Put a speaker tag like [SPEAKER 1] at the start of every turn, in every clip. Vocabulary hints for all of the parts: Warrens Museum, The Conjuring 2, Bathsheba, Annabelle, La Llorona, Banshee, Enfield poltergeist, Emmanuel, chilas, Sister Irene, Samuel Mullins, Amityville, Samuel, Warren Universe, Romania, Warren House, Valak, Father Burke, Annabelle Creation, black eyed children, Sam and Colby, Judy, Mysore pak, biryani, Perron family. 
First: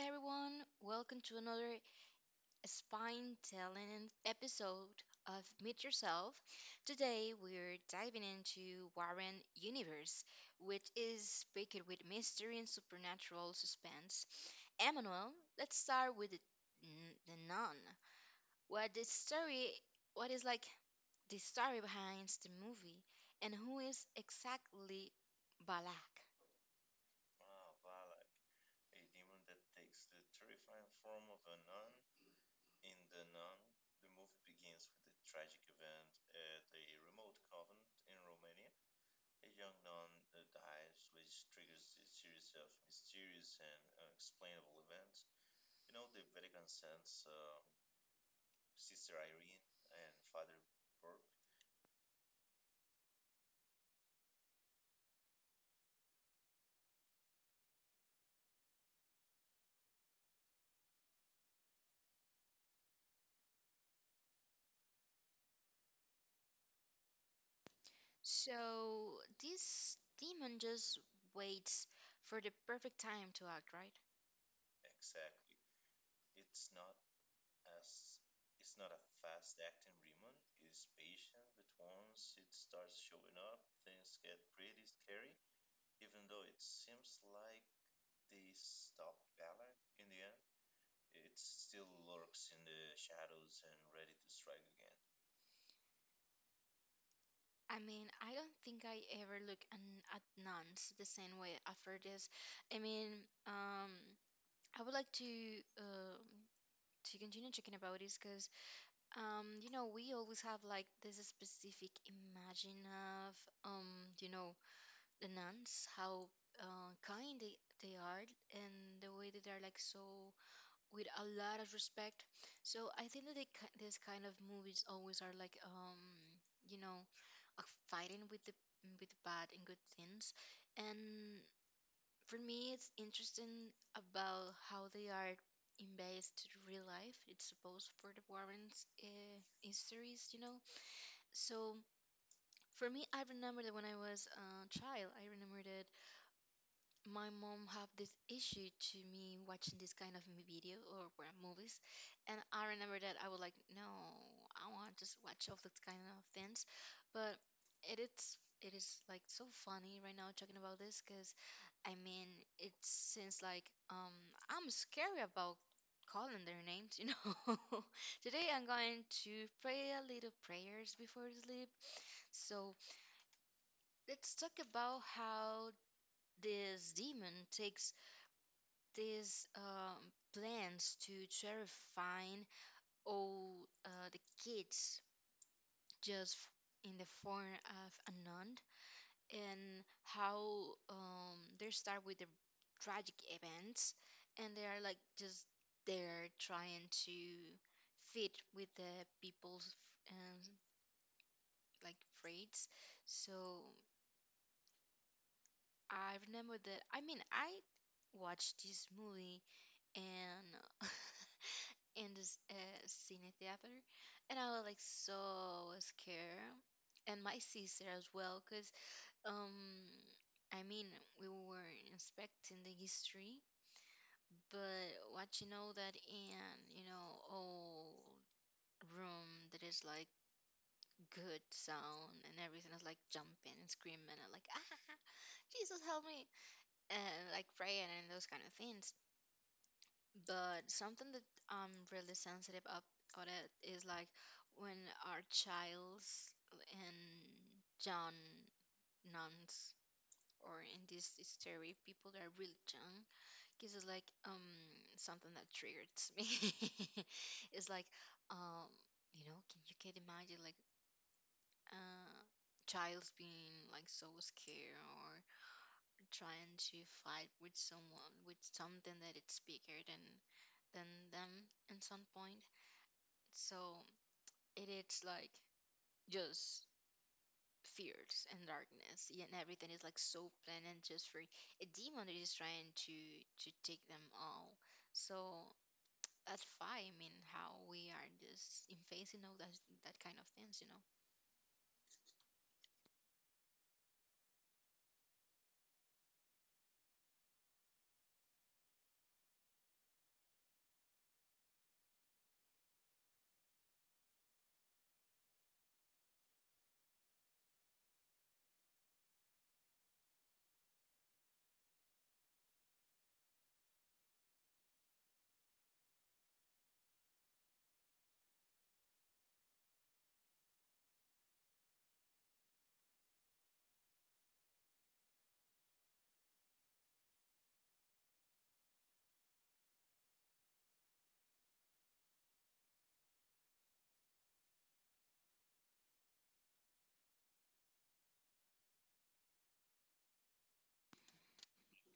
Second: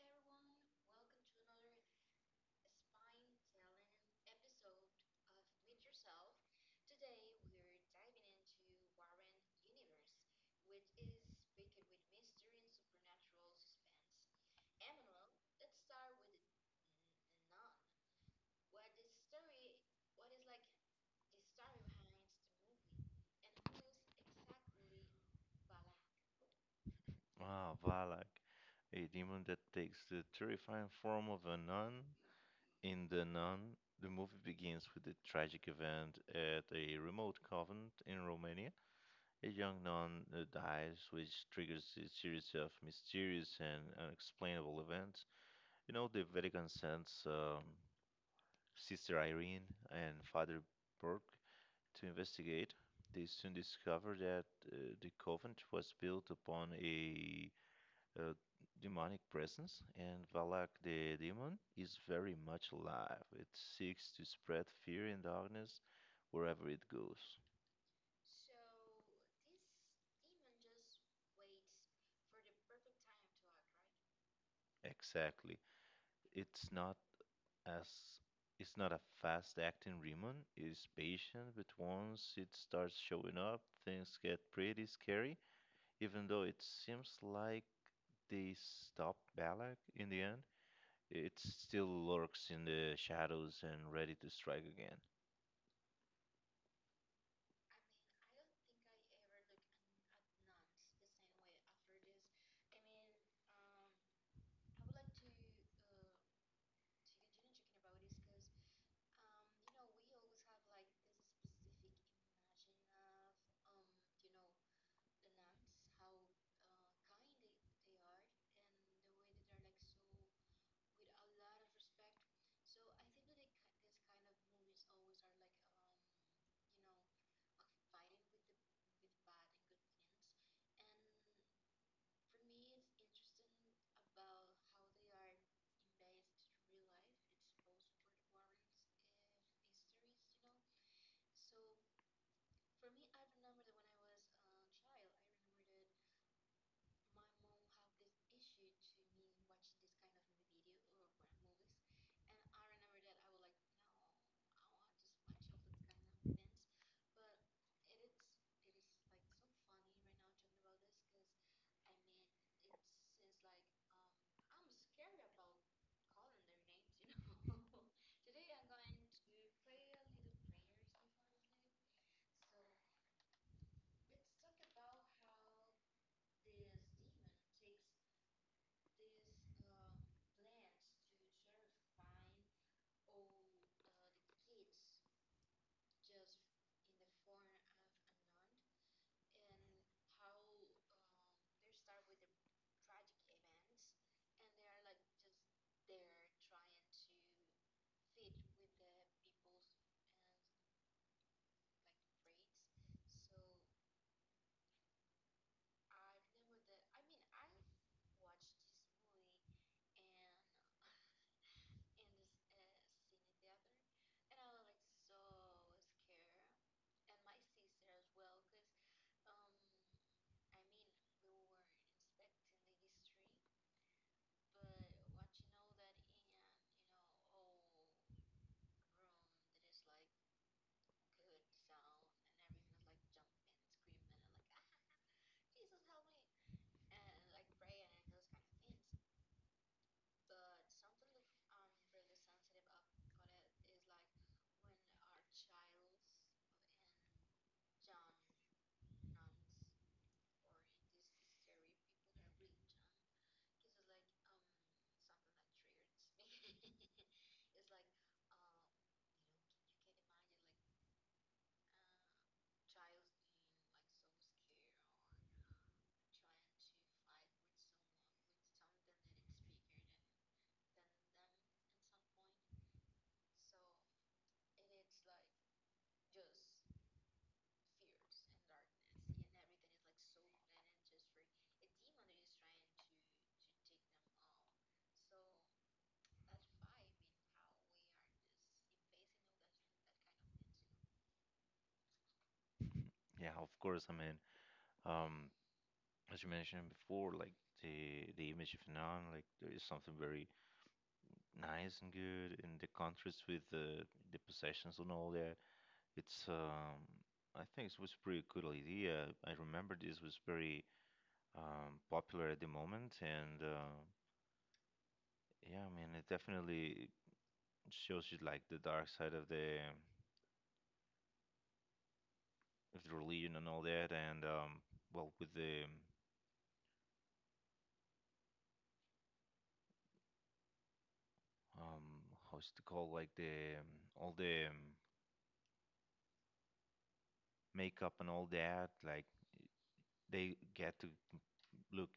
[SPEAKER 1] everyone. Welcome to another spine telling episode of Meet Yourself. Today we're diving into Warren Universe, which is packed with mystery and supernatural suspense. Emmanuel, let's start with the nun. What the story? What is like the story behind the movie, and who is exactly Balak?
[SPEAKER 2] Ah, Valak, a demon that takes the terrifying form of a nun. In The Nun, the movie begins with a tragic event at a remote convent in Romania. A young nun dies, which triggers a series of mysterious and unexplainable events. You know, the Vatican sends Sister Irene and Father Burke to investigate. They soon discover that the convent was built upon a uh, demonic presence, and Valak the demon is very much alive. It seeks to spread fear and darkness wherever it goes.
[SPEAKER 1] So this demon just waits for the perfect time to act, right?
[SPEAKER 2] Exactly. It's not as it's not a fast-acting demon. It's patient, but once it starts showing up, things get pretty scary. Even though it seems like they stop Balak in the end, it still lurks in the shadows and ready to strike again.
[SPEAKER 1] I mean, I don't think I ever look at nuns the same way after this. I mean, um, I would like to continue talking about this because, we always have like this specific imagine of, um, you know, the nuns, how kind they are, and the way that they're like so with a lot of respect. So I think that this kind of movies always are like, you know, fighting with the bad and good things. And for me, it's interesting about how they are in base to the real life. It's supposed for the Warrens histories, you know. So for me, I remember that when I was a child, I remember that my mom have this issue to me watching this kind of video or movies, and I remember that I was like, no, I want to just watch all those kind of things. But it is like so funny right now talking about this because, I mean, it seems like, I'm scared about calling their names, you know. Today I'm going to pray a little prayers before sleep. So let's talk about how this demon takes these, plans to terrifying all the kids just in the form of a nun, and how, they start with the tragic events, and they are like just there trying to fit with the people's, um, like, freights. So I remember that, I mean, I watched this movie and in this cine theater, and I was like so scared, and my sister as well, cause, um, I mean we were inspecting the history, but what you know that in, you know, old room that is like good sound and everything is like jumping and screaming and like, ah. Jesus help me, and like praying and those kind of things. But something that I'm really sensitive up on it is like when our childs in young nuns or in this hysteria people that are really young, because it's like, something that triggers me. It's like, um can you, can imagine like, uh child's being like so scared or trying to fight with someone, with something that it's bigger than them at some point. So it is like just fears and darkness, yeah, and everything is like so plain and just free. A demon that is trying to take them all. So that's why, I mean, how we are just in face, you know, that that kind of things, you know.
[SPEAKER 2] Yeah, of course. I mean, um, as you mentioned before, like the image of Nan, like there is something very nice and good in the contrast with the possessions and all that. It's I think it was pretty good idea. I remember this was very popular at the moment, and yeah, I mean, it definitely shows you like the dark side of the religion and all that, and well, with the um, how's it called, like the all the makeup and all that, like they get to look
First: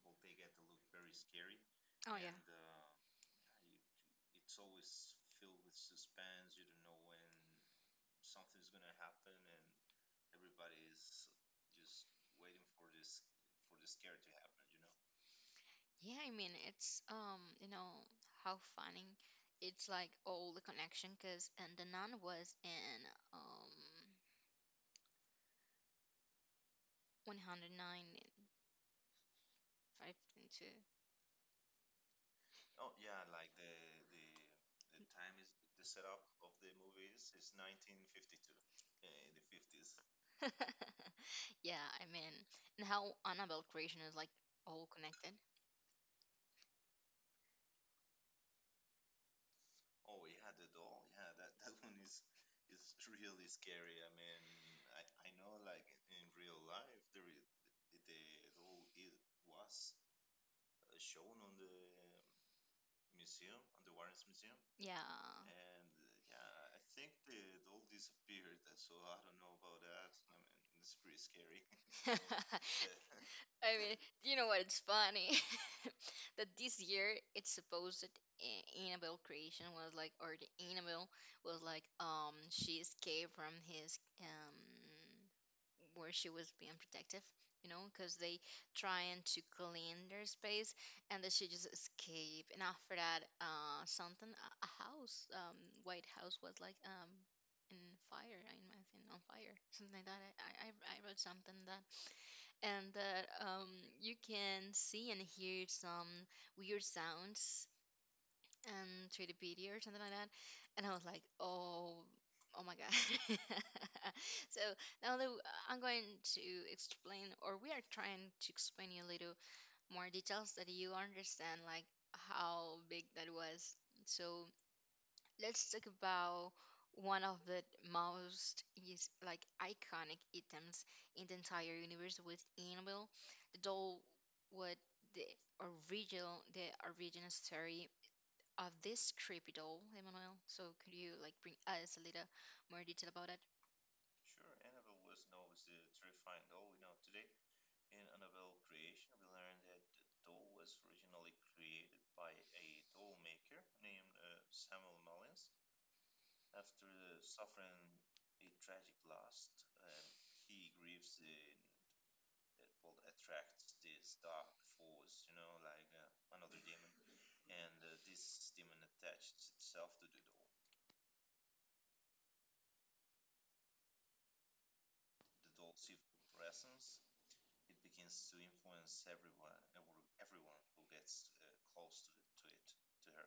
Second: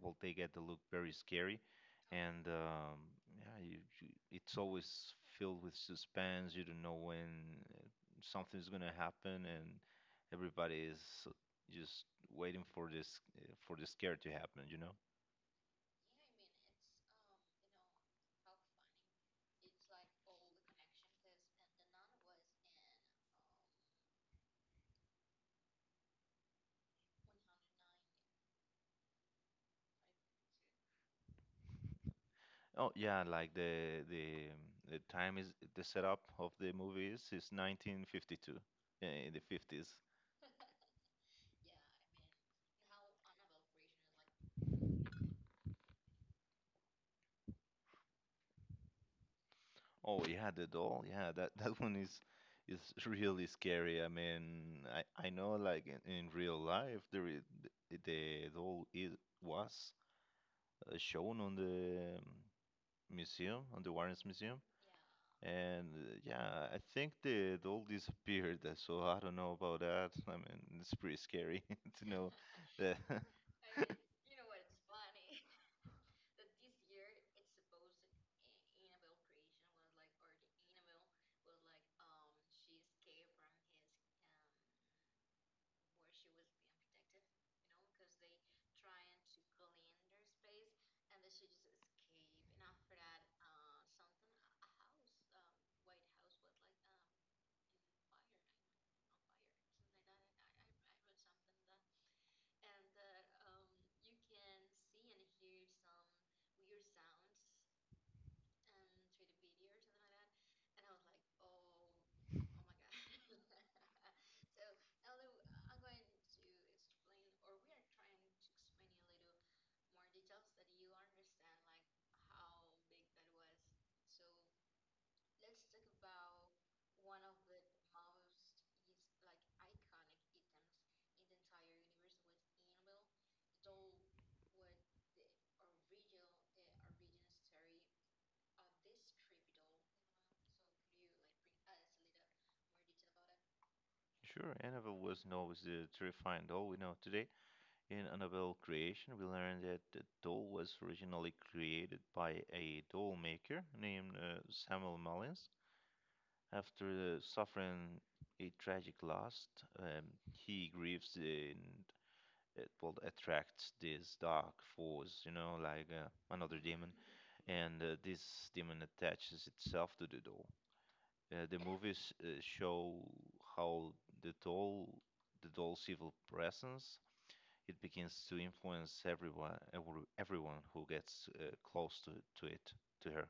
[SPEAKER 2] they get to look very scary
[SPEAKER 1] And
[SPEAKER 2] and yeah, you, it's always filled with suspense. You don't know when uh, something's gonna happen, and everybody is just waiting for this for the scare to happen, you know.
[SPEAKER 1] yeah, I mean, it's how funny it's like all the connection because and the nun was in um one hundred nine five two.
[SPEAKER 2] Oh yeah, like the the time is the setup of the movie is 1952, yeah, in the 50s.
[SPEAKER 1] Yeah, I mean, and how Annabelle creation is like all connected.
[SPEAKER 2] Oh yeah, the doll. Yeah, that that one is really scary. I mean, I know like in real life there is, the doll is was shown on the museum, on the Warrens Museum,
[SPEAKER 1] Yeah.
[SPEAKER 2] and yeah, I think the doll disappeared. So I don't know about that. I mean, it's pretty scary to know that.
[SPEAKER 1] I mean, you know what? It's funny that this year it's supposed that Annabelle creation was like, or the Annabelle was like, she escaped from his where she was being protective, you know, because they trying to clean their space, and then she just escaped. And after that, something, a house, White House was like in fire, I imagine on fire, something like that. I wrote something that, and that, you can see and hear some weird sounds and 3D or something like that. And I was like, oh, oh my God. So now that I'm going to explain, or we are trying to explain you a little more details that you understand, like how big that was. So let's talk about one of the most is like iconic items in the entire universe with Annabelle, the doll, what the the original story of this trip at all, Emmanuel? So could you like bring us a little more detail about it?
[SPEAKER 2] Sure, Annabelle was known as the terrifying doll we know today. In Annabelle Creation, we learned that the doll was originally created by a doll maker named Samuel Mullins. After suffering a tragic loss, um, he grieves and it will attract this dark force, you know, like another demon, and this demon attaches itself to the doll. The movies show how the doll, the doll's evil presence it begins to influence everyone everyone who gets close to it, to her.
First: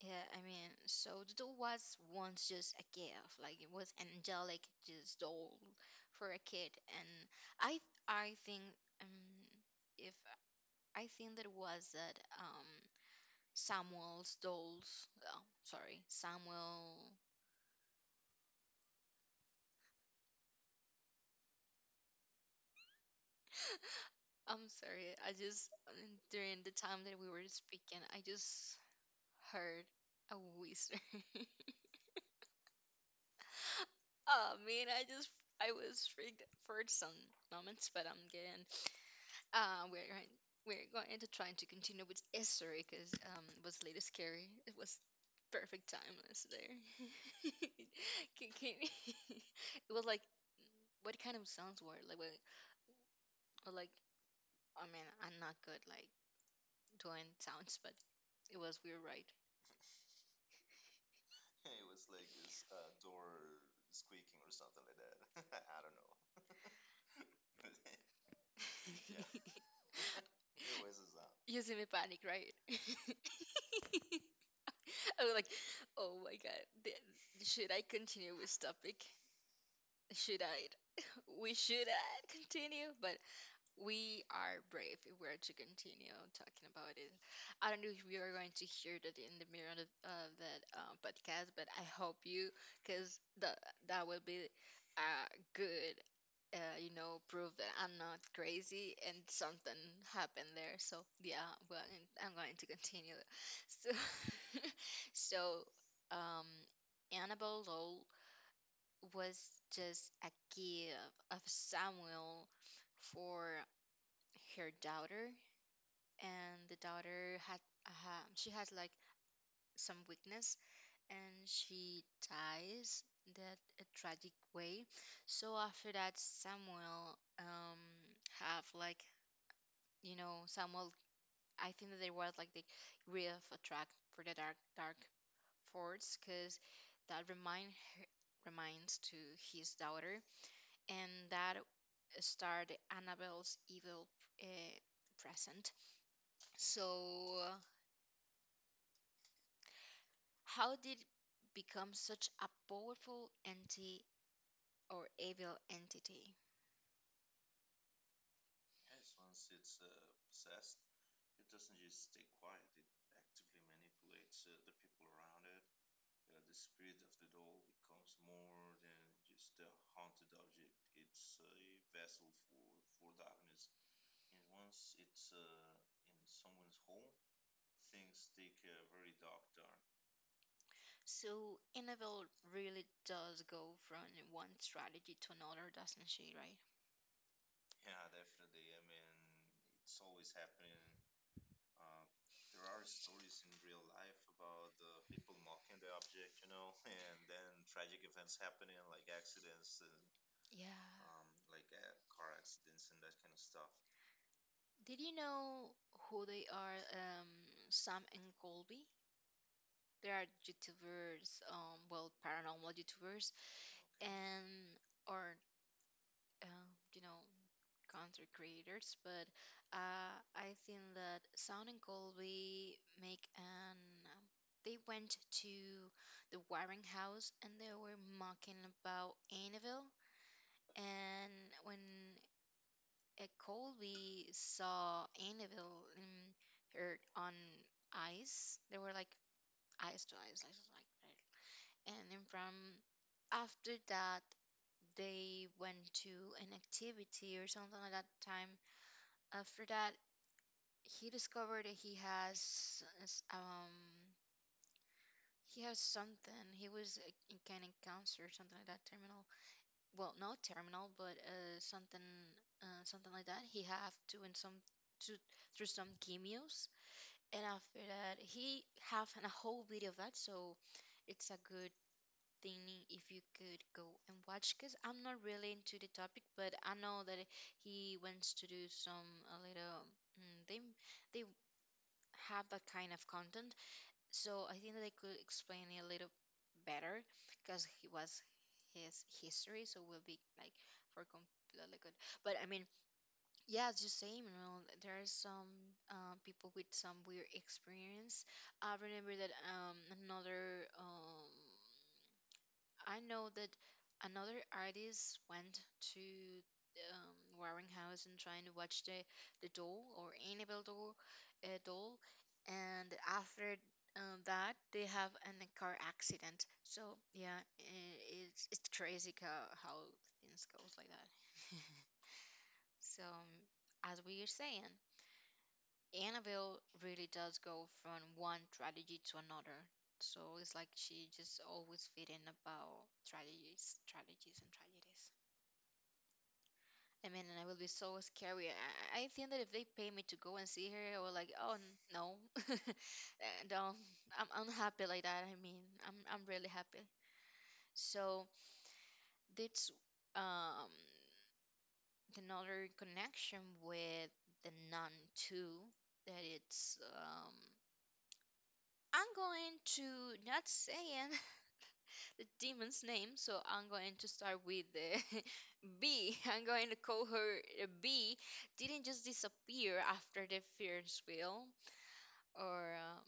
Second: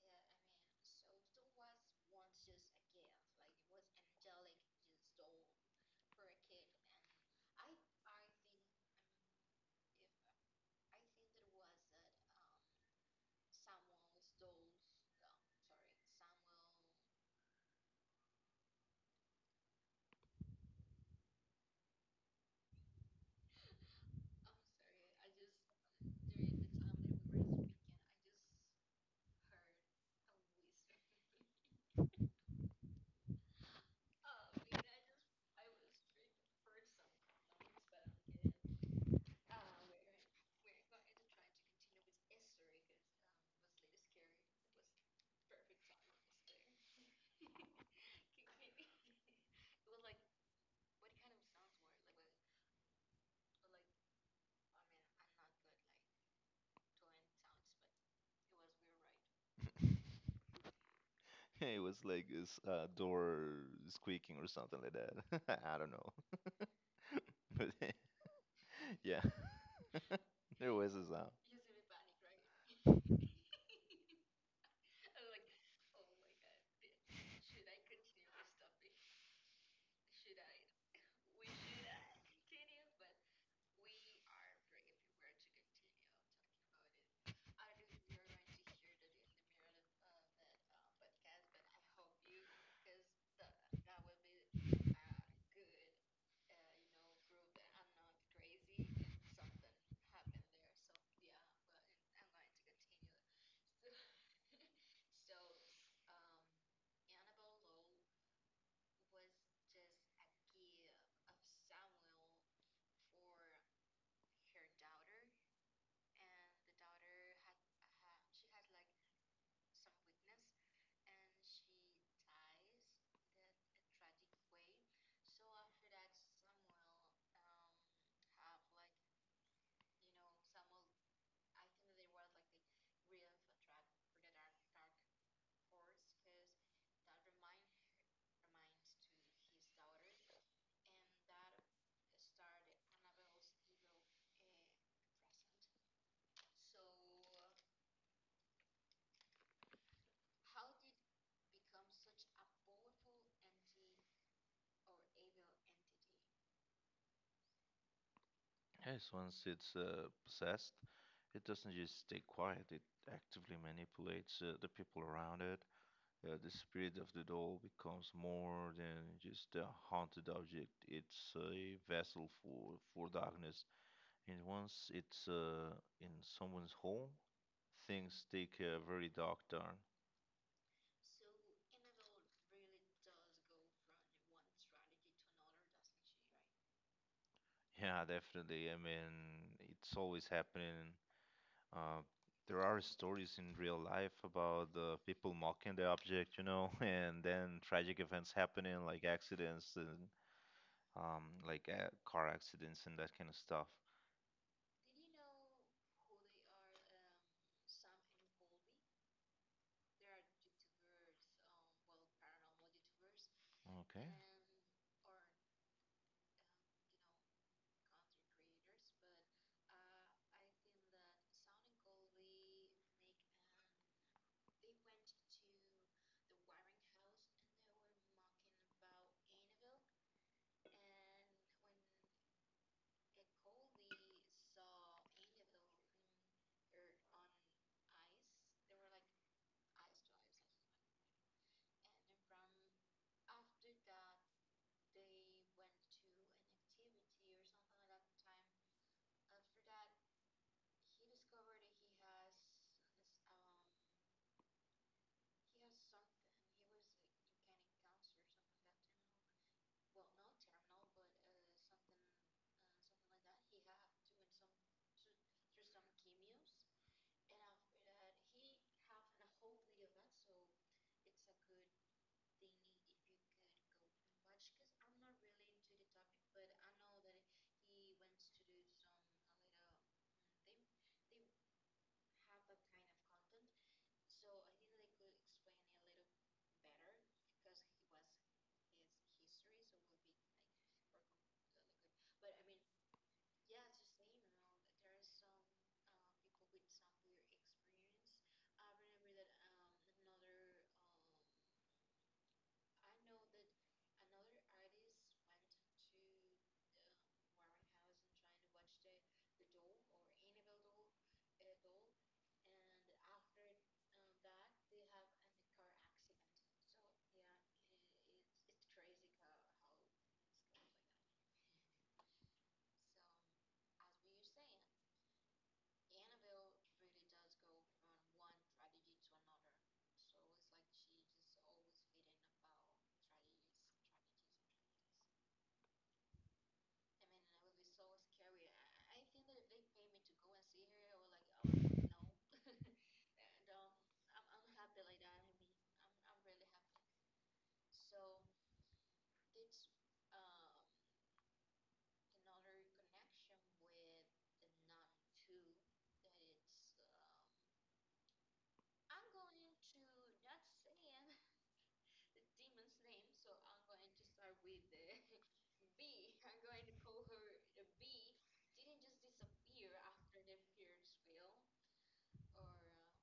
[SPEAKER 1] Yeah, I mean, so the doll was once just a gift, like it was an angelic just doll for a kid, and I I think, um if I think that was that, Samuel's dolls. Oh, sorry, Samuel. I'm sorry. I just, during the time that we were speaking, I just heard a whisper. Oh man, I just, I was freaked for some moments, but I'm getting, uh we're going we're going to try to continue with history because, it was a little scary. It was perfect timeless there. Can- can- it was like what kind of sounds were like, well, like, I mean, I'm not good like doing sounds, but it was weird, right?
[SPEAKER 2] It was like this door squeaking or something like that. I don't know. But yeah. There was a sound.
[SPEAKER 1] Yeah. Using me panic, right? I was like, oh my god, should I continue with topic? Should I? We should, continue, but we are brave if we're to continue talking about it. I don't know if you are going to hear that in the mirror of that podcast, but I hope you, because the that will be, uh, good. You know, proof that I'm not crazy and something happened there. So yeah, well, and I'm going to continue. So, so, um, Annabelle was just a gift of Samuel for her daughter, and the daughter had, she has like some weakness, and she dies that a tragic way. So after that, Samuel, have like, you know, Samuel. I think that they were like the real attract for the dark force because that reminds to his daughter, and that start Annabelle's evil, uh, present. So, uh, how did it become such a powerful entity or evil entity?
[SPEAKER 2] Yes, once it's possessed it doesn't just stay quiet. It actively manipulates the people around it. The spirit of the doll becomes more than just a haunted object. It's a vessel for darkness. And once it's in someone's home, things take a very dark turn.
[SPEAKER 1] So, Annabelle really does go from one strategy to another, doesn't she? Right?
[SPEAKER 2] Yeah, definitely. I mean, it's always happening. Uh, there are stories in real life about people mocking the object, you know, and then tragic events happening, like accidents and
[SPEAKER 1] Yeah.
[SPEAKER 2] like car accidents and that kind of stuff.
[SPEAKER 1] Did you know who they are? Sam and Colby. They are YouTubers, well, paranormal YouTubers, and, or, um, you know content creators, but, I think that Sound and Colby make an. Um, they went to the wiring house and they were mocking about Annabelle. And when, Colby saw Annabelle in her on ice, they were like eyes to eyes, like that. And then from after that, they went to an activity or something like that time. After that, he discovered that he has, he has something. He was, in kind of cancer or something like that. Terminal. Well, not terminal, but, something, something like that. He have to in some to through some chemios, and after that he have a whole video of that. So it's a good thing if you could go and watch because I'm not really into the topic, but I know that he wants to do some a little, mm, they they have that kind of content, so I think that I could explain it a little better because he was his history, so we'll be like for completely good. But I mean, yeah, it's the same. You know, there are some, people with some weird experience. I remember that, another I know that another artist went to, Warren House and trying to watch the doll or Annabelle doll, uh, doll, and after, that they have a car accident. So yeah, I it's crazy how things goes like that. So as we are saying, Annabelle really does go from one strategy to another. So it's like she just always feeding about strategies, strategies, and strategies. I mean, and I will be so scary. I think that if they pay me to go and see her, I will like, oh, no, and, I'm happy like that. I mean, I'm really happy. So that's, um another connection with the nun too. That it's, I'm going to not saying the demon's name, so I'm going to start with the B. I'm going to call her, B. Didn't just disappear after the Ferris wheel, or,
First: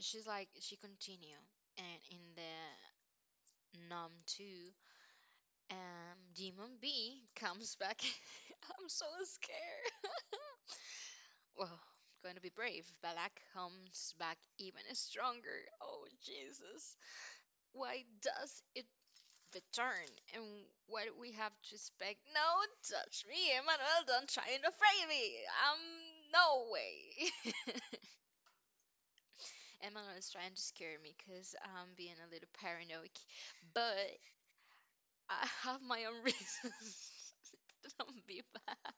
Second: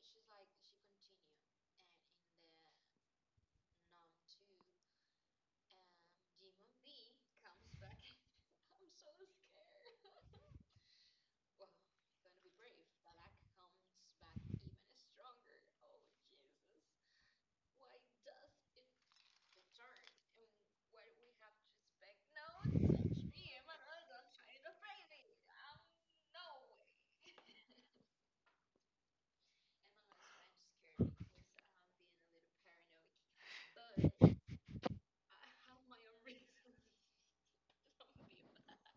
[SPEAKER 1] she's like she continue and in the numb two, demon B comes back. I'm so scared. Well, going to be brave. Balak comes back even stronger. Oh Jesus. Why does it the turn and what we have to expect. No, touch me, Emmanuel. Don't try and afraid me. Um, no way. Emmanuel is trying to scare me because I'm being a little paranoid, but I have my own reasons. Don't be bad.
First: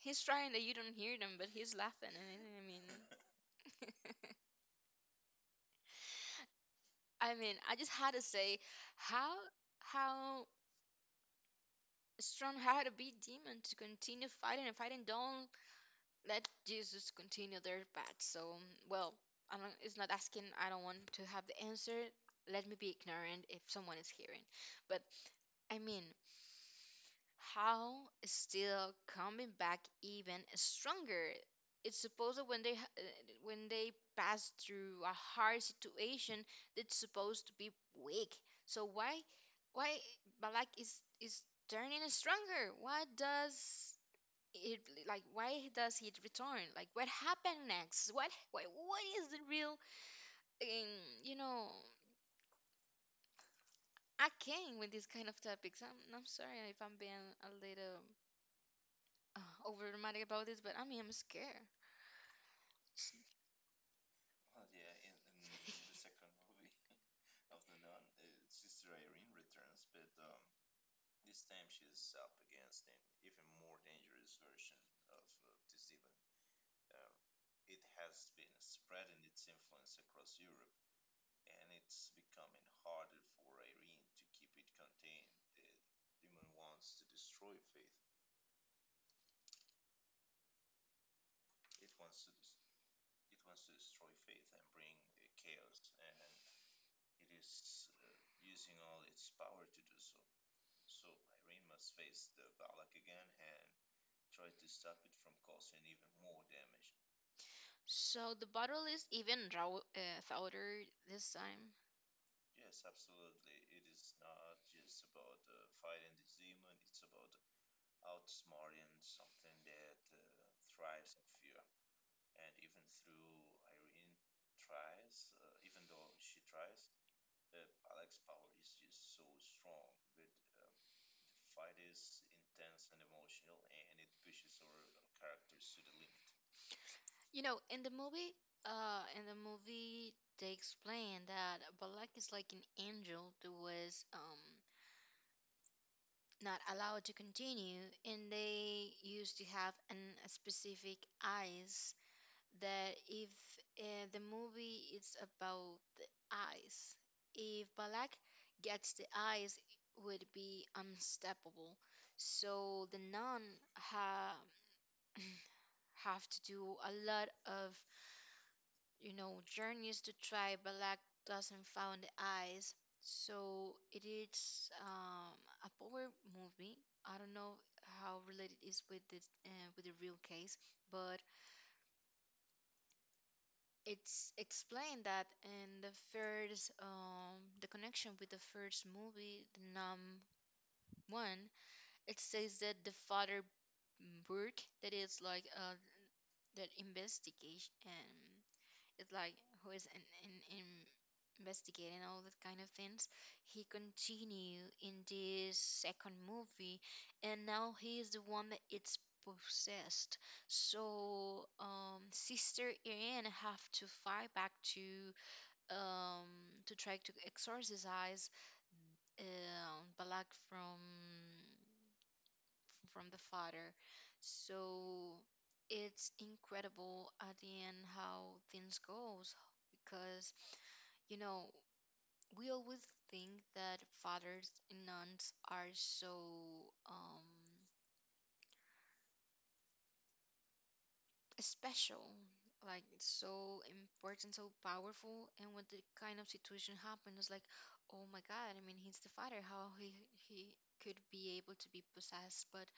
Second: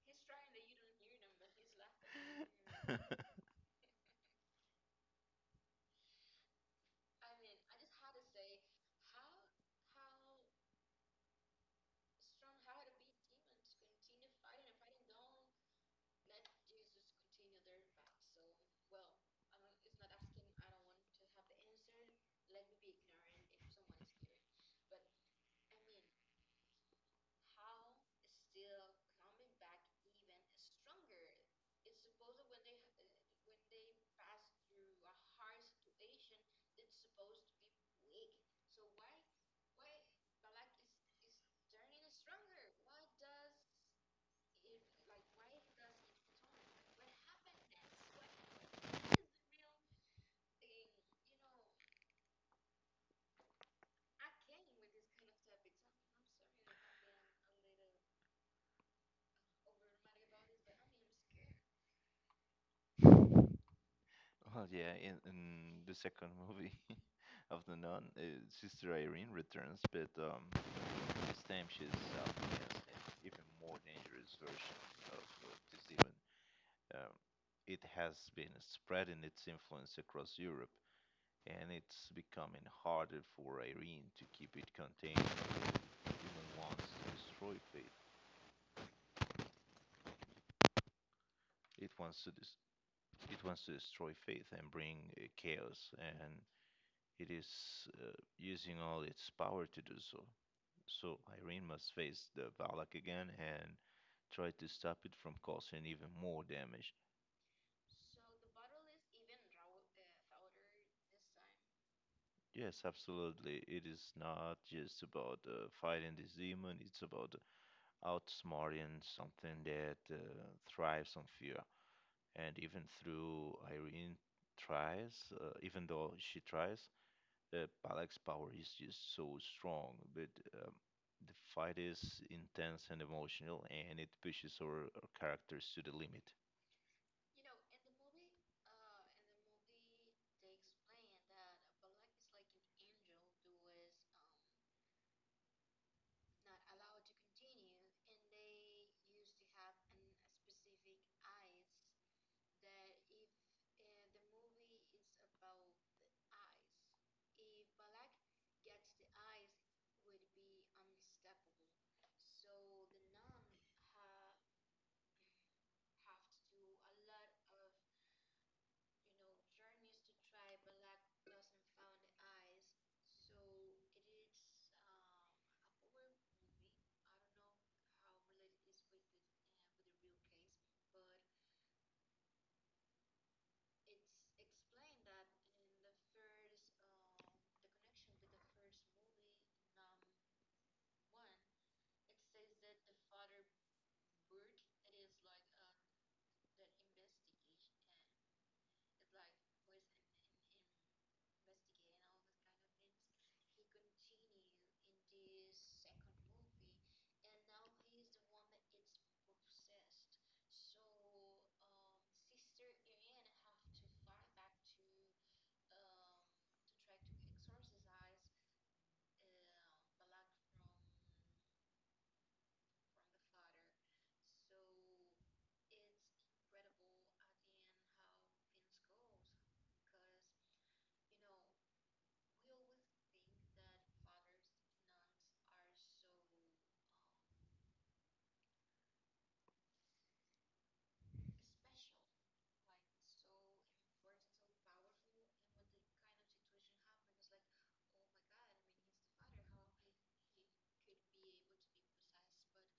[SPEAKER 1] He's trying that you don't hear them, but he's laughing. And I mean,
[SPEAKER 2] Okay.
[SPEAKER 1] I mean, I just had to say how how strong had to be demon to continue fighting and fighting. Don't let Jesus continue their path. So, well, I don't, it's not asking, I don't want to have the answer. Let me be ignorant if someone is hearing. But I mean, how is still coming back even stronger? It's supposed that when they when they pass through a hard situation, it's supposed to be weak. So why Balak is turning stronger? What does it, like, why does he return, like, what happened next? What what is the real um, you know I came with these kind of topics, I'm sorry if I'm being a little over dramatic about this, but I mean I'm scared.
[SPEAKER 2] Well, yeah, in the second movie of the Nun, Sister Irene returns, but this time she's up against an even more dangerous version of this demon. Um, it has been spreading its influence across Europe, and it's becoming harder for Irene to keep it contained. The demon wants to destroy faith. It wants to dis- it wants to destroy faith and bring chaos and it is using all its power to do so. So Irene must face the Valak again and try to stop it from causing even more damage.
[SPEAKER 1] So the bottle is even raw, thoughter this time.
[SPEAKER 2] Yes, absolutely. It is not just about fighting this demon, it's about outsmarting something that thrives on fear. And even through Irene tries, Even though she tries, Balak's power is just so strong, but um, the fight is intense and emotional, and it pushes our characters to the limit.
[SPEAKER 1] You know, in the movie, they explain that Balak is like an angel that was not allowed to continue, and they used to have a specific eyes that if the movie is about the eyes, if Balak gets the eyes would be unstoppable. So the nun ha- have to do a lot of, you know, journeys to try, but luck doesn't found the eyes. So it is a power movie. I don't know how related it is with the real case, but it's explained that in the first the connection with the first movie, the Numb One, it says that the father, Burke, that is like that investigation, and it's like who is in investigate and all that kind of things. He continue in this second movie, and now he is the one that it's possessed. So Sister Irene have to fight back um, to try to exorcise Balak from the father. So it's incredible at the end how things goes because, you know, we always think that fathers and nuns are so special, like it's so important, so powerful. And when the kind of situation happened, it's like, oh my God! I mean, he's the father. How he could be able to be possessed? But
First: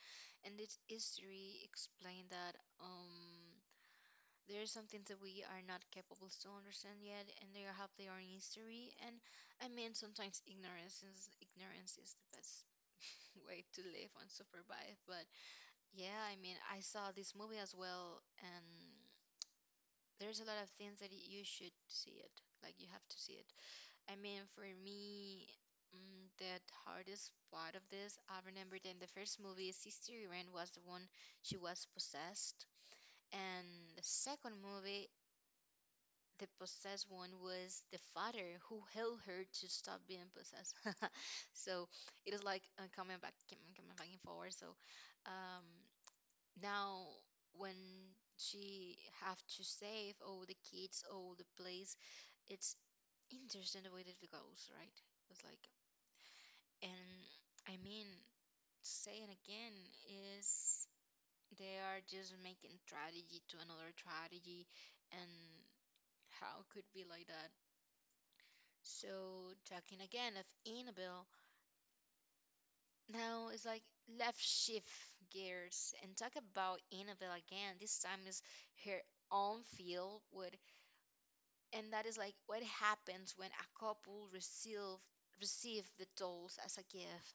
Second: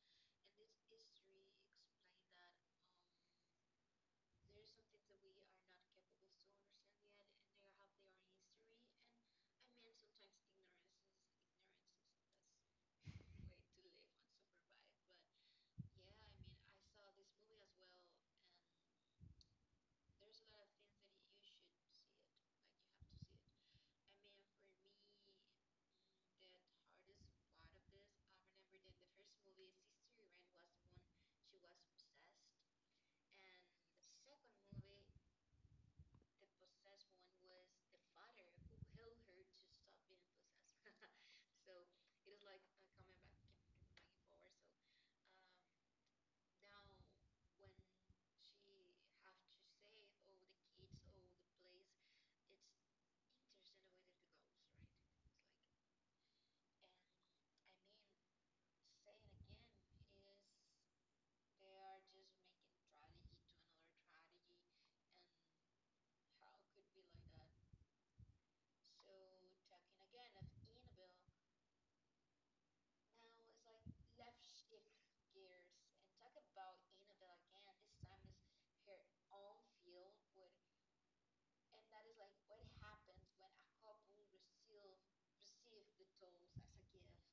[SPEAKER 1] and this history explained that there is something that we are not capable to understand yet, and they are have their own history. And I mean, sometimes ignorance is the best way to live unsupervised. But yeah, I mean, I saw this movie as well, and there's a lot of things that you should see it. Like you have to see it. I mean, for me, the hardest part of this, I remember that in the first movie, Sister Irene was the one she was possessed, and the second movie. The possessed one was the father who held her to stop being possessed. So it is like coming back, coming back and forward. So um, now, when she have to save all the kids, all the place, it's interesting the way that it goes, right? It's like, and I mean, saying again is they are just making strategy to another strategy, and how could be like that? So talking again of Annabelle, now it's like left shift gears and talk about Annabelle again. This time is her own field with, and that is like what happens when a couple receive the dolls as a gift.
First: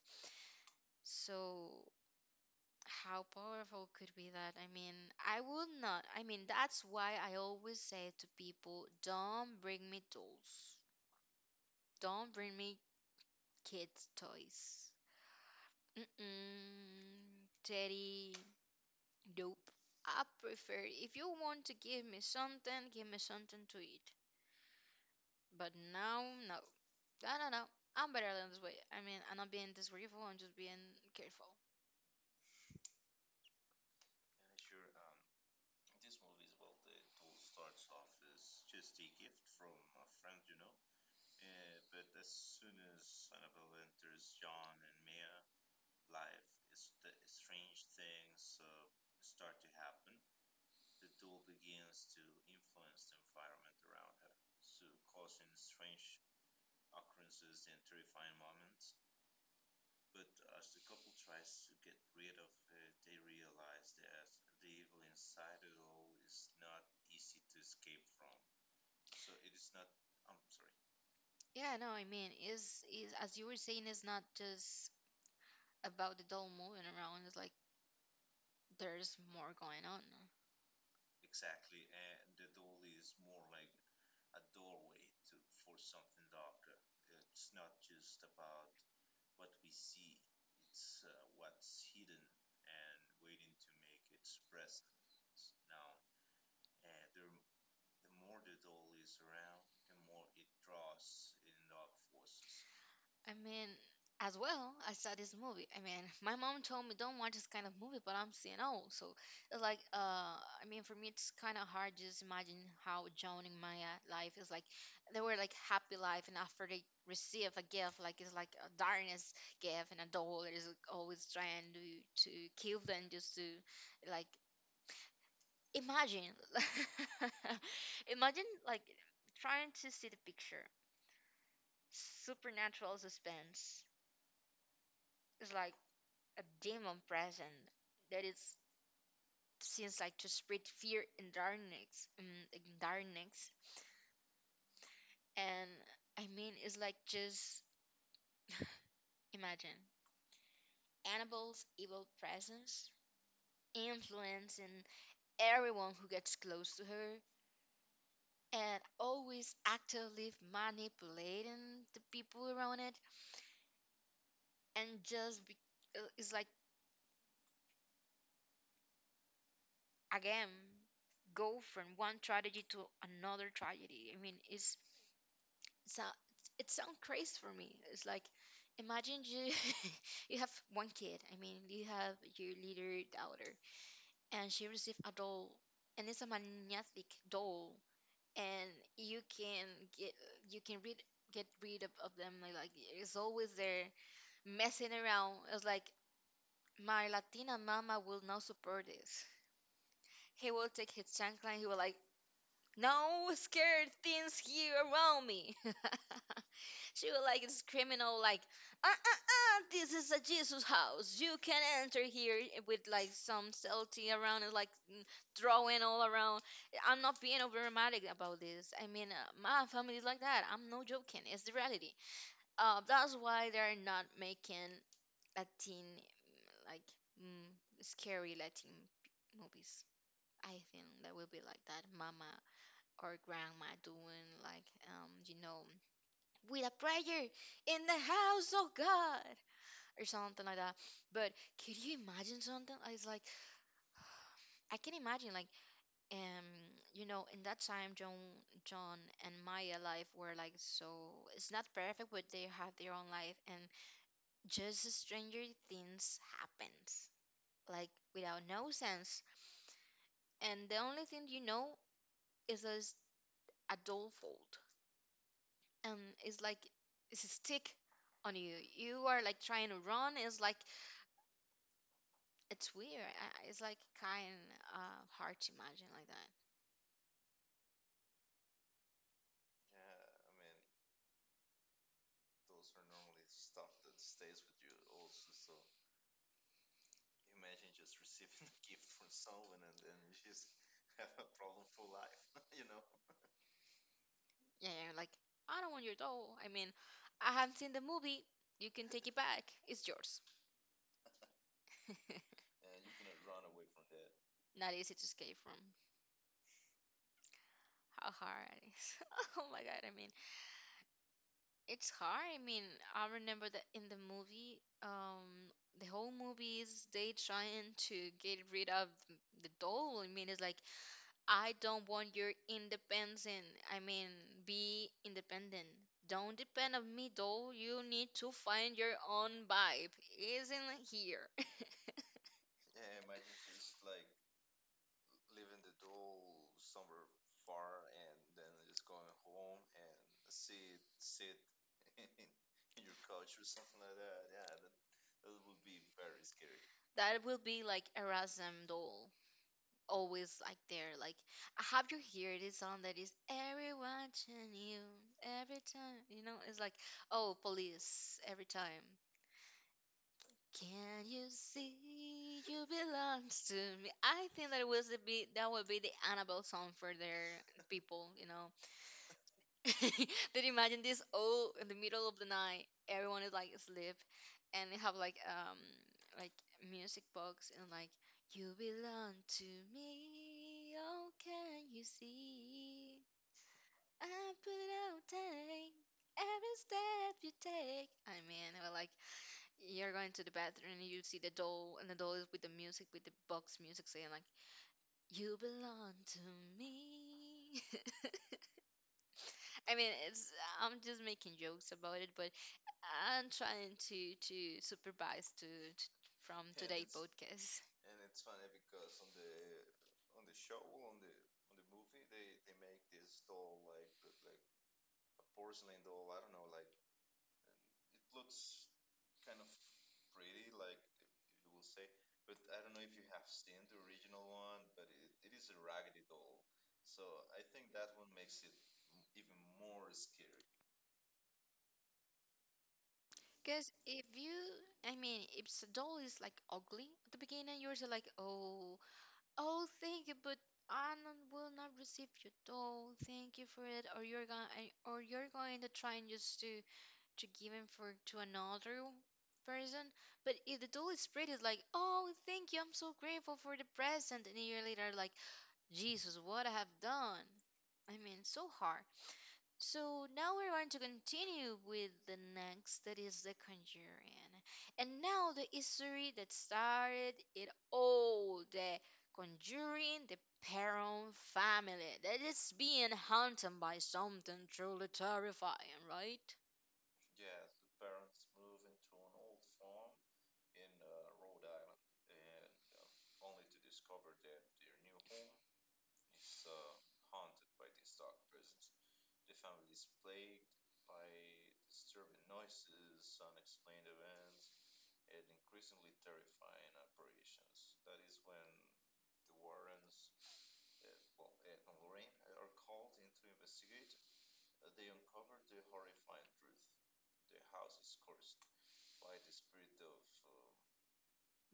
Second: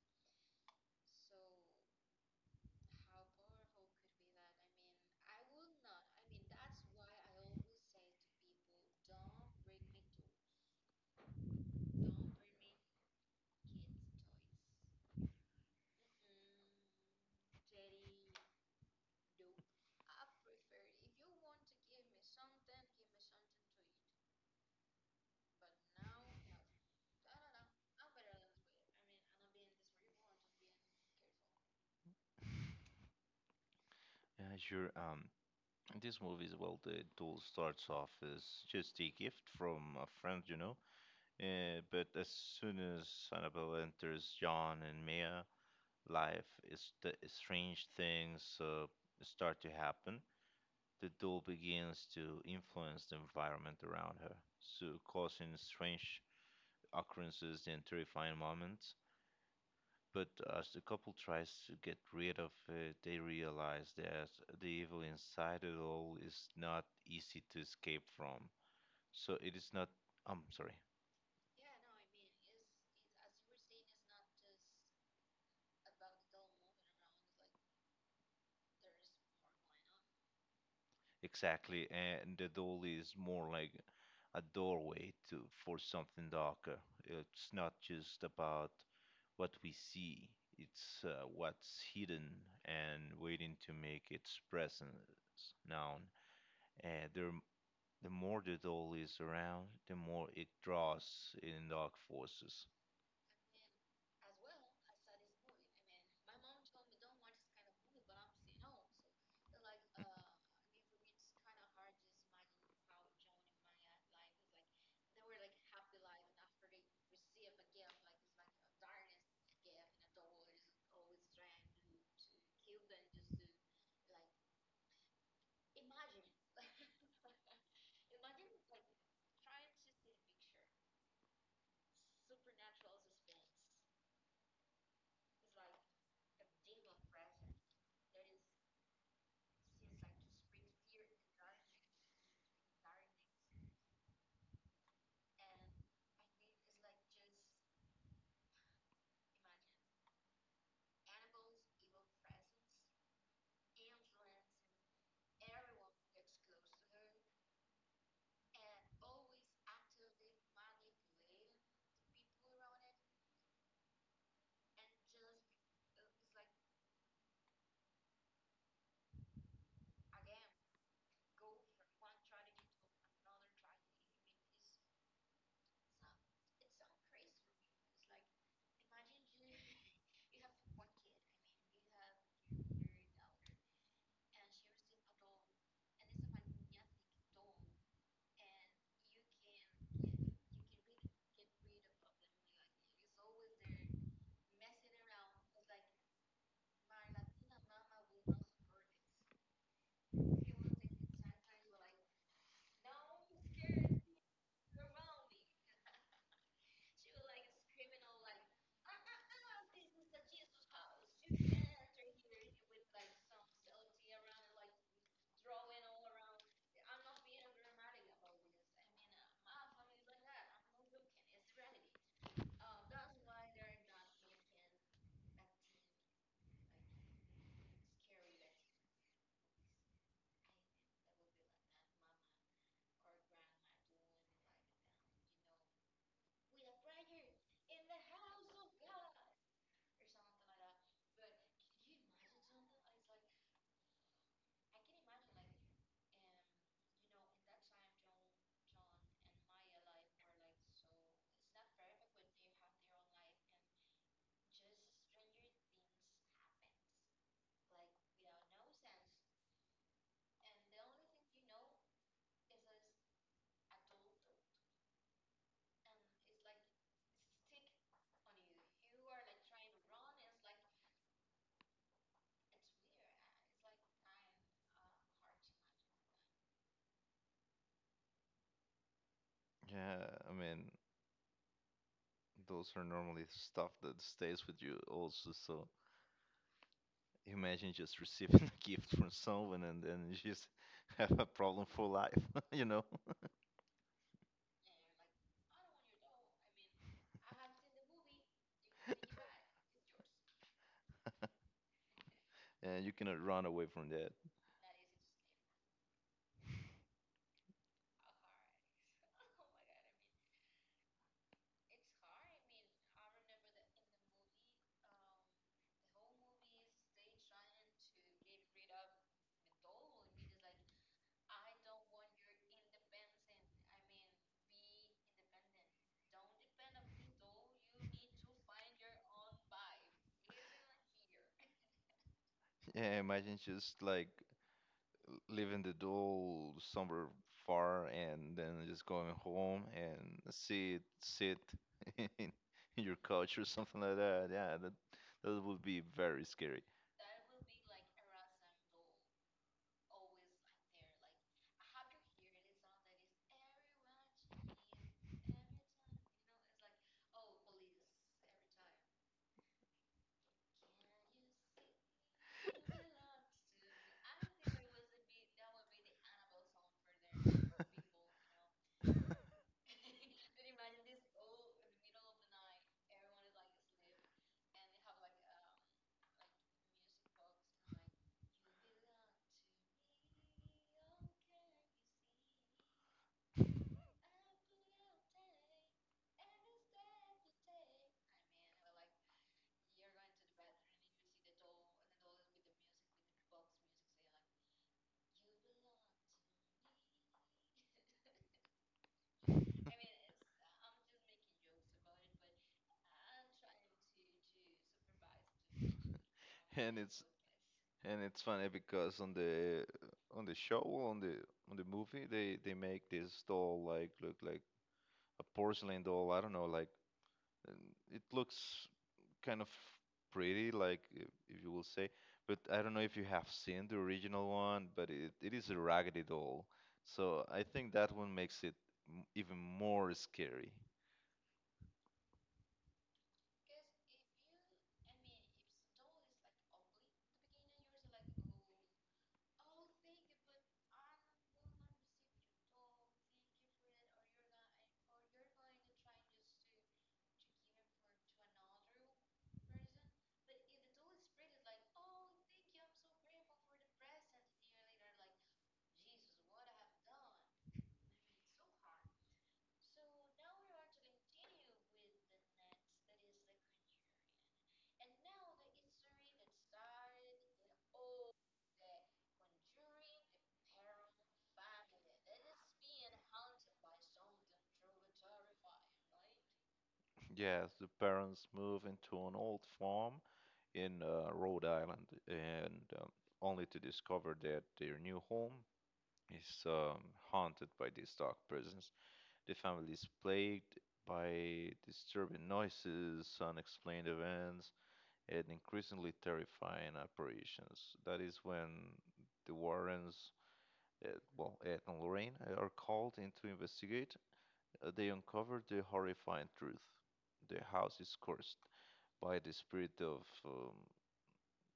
[SPEAKER 1] So how powerful could be that? I mean, I will not, I mean, that's why I always say to people, don't bring me dolls, don't bring me kids toys. Mm-mm. Teddy, nope. I prefer if you want to give me something, give me something to eat. But now, no, I don't know. I'm better than this way. I mean, I'm not being disrespectful. I'm just being careful.
[SPEAKER 2] Yeah, sure. In this movie as well, the doll starts off as just a gift from a friend, you know. But as soon as Annabelle enters John and Mia, life is the strange things start to happen. The doll begins to influence the environment around her, so causing strange occurrences and terrifying moments. But as the couple tries to get rid of it, they realize that the evil inside it all is not easy to escape from. So it is not, I'm sorry,
[SPEAKER 1] Yeah, no, I mean, is as you were saying, it's not just about the doll moving around. It's like there's more going on, no?
[SPEAKER 2] exactly. And the doll is more like a doorway to for something darker. It's not just about what we see, it's what's hidden and waiting to make its presence known. Uh, there. The more the doll is around, the more it draws in dark forces.
[SPEAKER 1] I mean, as well, I saw this movie. I mean, my mom told me don't watch this kind of movie, but I'm seeing, oh, so it's like I mean, for me it's kind of hard just imagine how Joan in my life is like. They were like happy life, and after they receive a gift, like it's like a darkness gift, and a doll is always trying to kill them, just to, like, imagine, imagine like trying to see the picture, supernatural suspense. It's like a demon present that is seems like to spread fear and darkness, and darkness. And I mean, it's like just imagine Annabelle's evil presence influencing everyone who gets close to her and always actively manipulating the people around it, and just be, it's like again go from one tragedy to another tragedy. I mean, it's so it sounds crazy for me. It's like, imagine you you have one kid. I mean, you have your little daughter, and she received a doll, and it's a magnetic doll, and you can get you can read get rid of them. Like it's always there messing around. It's like my Latina mama will not support this. He will take his chancla and he will like, no scared things here around me. She was like this criminal, like, this is a Jesus house. You can enter here with like some subtlety around and like, throwing all around. I'm not being over dramatic about this. I mean, my family is like that. I'm no joking. It's the reality. That's why they're not making Latin, like, mm, scary Latin p- movies. I think that will be like that, Mama or Grandma doing like, you know, with a prayer in the house of God or something like that. But could you imagine something? I was like, I can imagine like um you know in that time John and Maya life were like so it's not perfect but they have their own life, and just stranger things happens like without no sense. And the only thing, you know, is a adult fault, and it's like it's a stick on you. You are like trying to run. It's like it's weird. It's like kind hard to imagine like that.
[SPEAKER 2] Yeah, I mean, those are normally stuff that stays with you also. So imagine just receiving a gift from someone and then you just have a problem for life, you know?
[SPEAKER 1] Yeah, yeah, like I don't want your doll. I mean, I haven't seen the movie. You can take it back. It's yours.
[SPEAKER 2] And you cannot run away from that.
[SPEAKER 1] Not easy to escape from how hard it is. Oh my God, I mean, it's hard. I mean, I remember that in the movie, the whole movies they trying to get rid of the doll. I mean, it's like I don't want your independence. I mean, be independent. Don't depend on me, though. You need to find your own vibe. Isn't here.
[SPEAKER 2] Yeah, imagine just like leaving the doll somewhere far and then just going home and sit in your couch or something like that. Yeah, that would be very scary.
[SPEAKER 1] That will be like Erasmus, though. Always like there. Like I have you hear this song that is every watching you every time. You know, it's like oh police every time. Can you see you belongs to me? I think that was the be that would be the Annabelle song for their people, you know. Then imagine this oh in the middle of the night, everyone is like asleep, and they have like music box and like you belong to me. Oh can you see? I put out take every step you take. I mean I was like you're going to the bathroom and you see the doll and the doll is with the music with the box music saying like you belong to me. I mean it's, I'm just making jokes about it, but I'm trying to supervise to from
[SPEAKER 2] And
[SPEAKER 1] today's podcast.
[SPEAKER 2] it's funny because on the show, on the movie, they make this doll like look like a porcelain doll. I don't know, like and it looks kind of pretty, like if you will say. But I don't know if you have seen the original one, but it is a raggedy doll. So I think that one makes it even more scary.
[SPEAKER 1] Because if you, I mean if doll is like ugly at the beginning you're just like oh, oh thank you but I will not receive your doll. Thank you for it. Or you're going to try and just to give him for to another person. But if the doll is pretty, it's like, oh, thank you, I'm so grateful for the present, and a year later, like, Jesus, what I have done. I mean, so hard. So now we're going to continue with the next, that is the Conjuring, and now the history that started it all. The Conjuring, the Perron family that is being haunted by something truly terrifying, right?
[SPEAKER 2] Yes, the parents move into an old farm in Rhode Island, and only to discover that their new home is haunted by these dark presence. The family is plagued by disturbing noises, unexplained events, and increasingly terrifying apparitions. That is when the Warrens, uh, well, Ed and Lorraine, are called in to investigate. They uncover the horrifying truth. The house is cursed by the spirit of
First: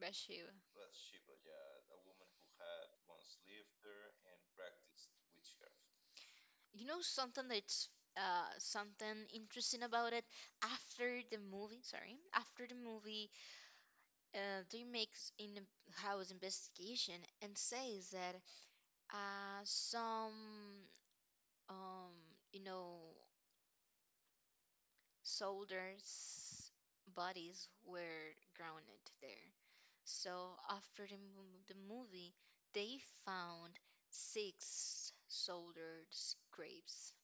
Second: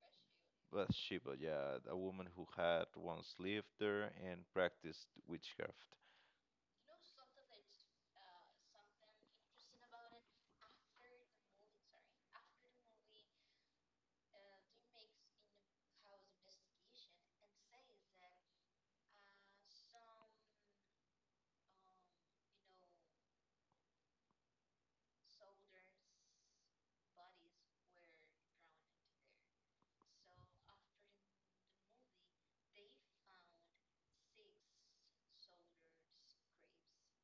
[SPEAKER 1] Bashir.
[SPEAKER 2] Bathsheba, yeah, a woman who had once lived there and practiced witchcraft.
[SPEAKER 1] You know something that's something interesting about it. After the movie, sorry, after the movie, they makes in the house investigation and says that some um you know soldiers' bodies were grounded there. So after the the movie, they found six soldiers' graves.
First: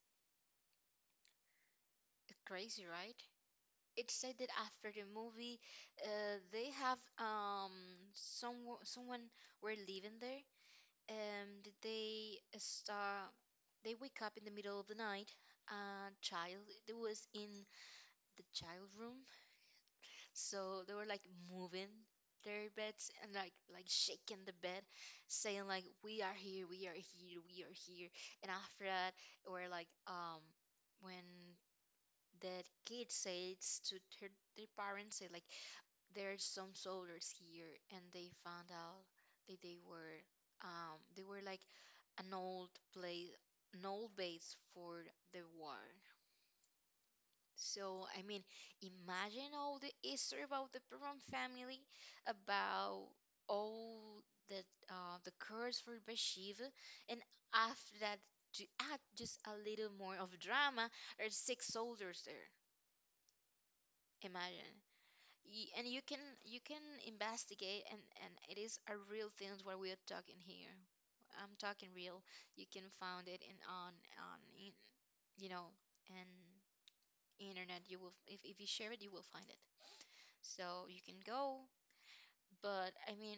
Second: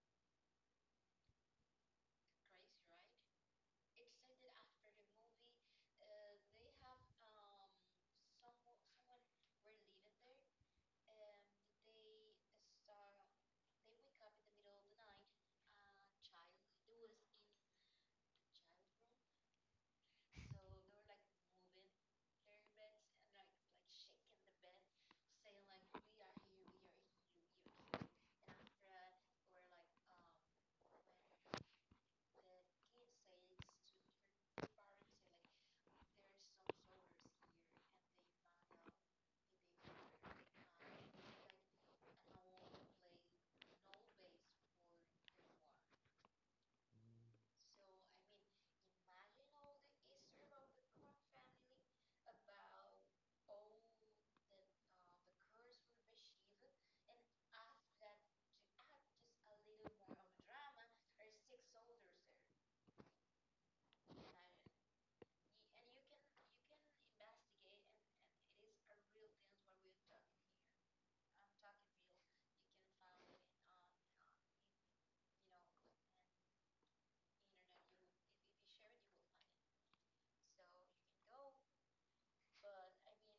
[SPEAKER 1] Crazy, right? It said that after the movie, they have some someone were living there. That they start they wake up in the middle of the night. A child that was in the child room, so they were like moving their beds and like shaking the bed, saying like we are here, we are here, we are here. And after that, or like when that kid says to her, their parents say like there's some soldiers here, and they found out that they were like an old place, an old base for the war. So I mean, imagine all the history about the Perón family, about all the the curse for Bathsheba, and after that, to add just a little more of drama, there's six soldiers there. Imagine. And you can investigate, and it is a real things what we are talking here. I'm talking real. You can find it in on in, you know and internet you will, if you share it, you will find it, so you can go. But I mean,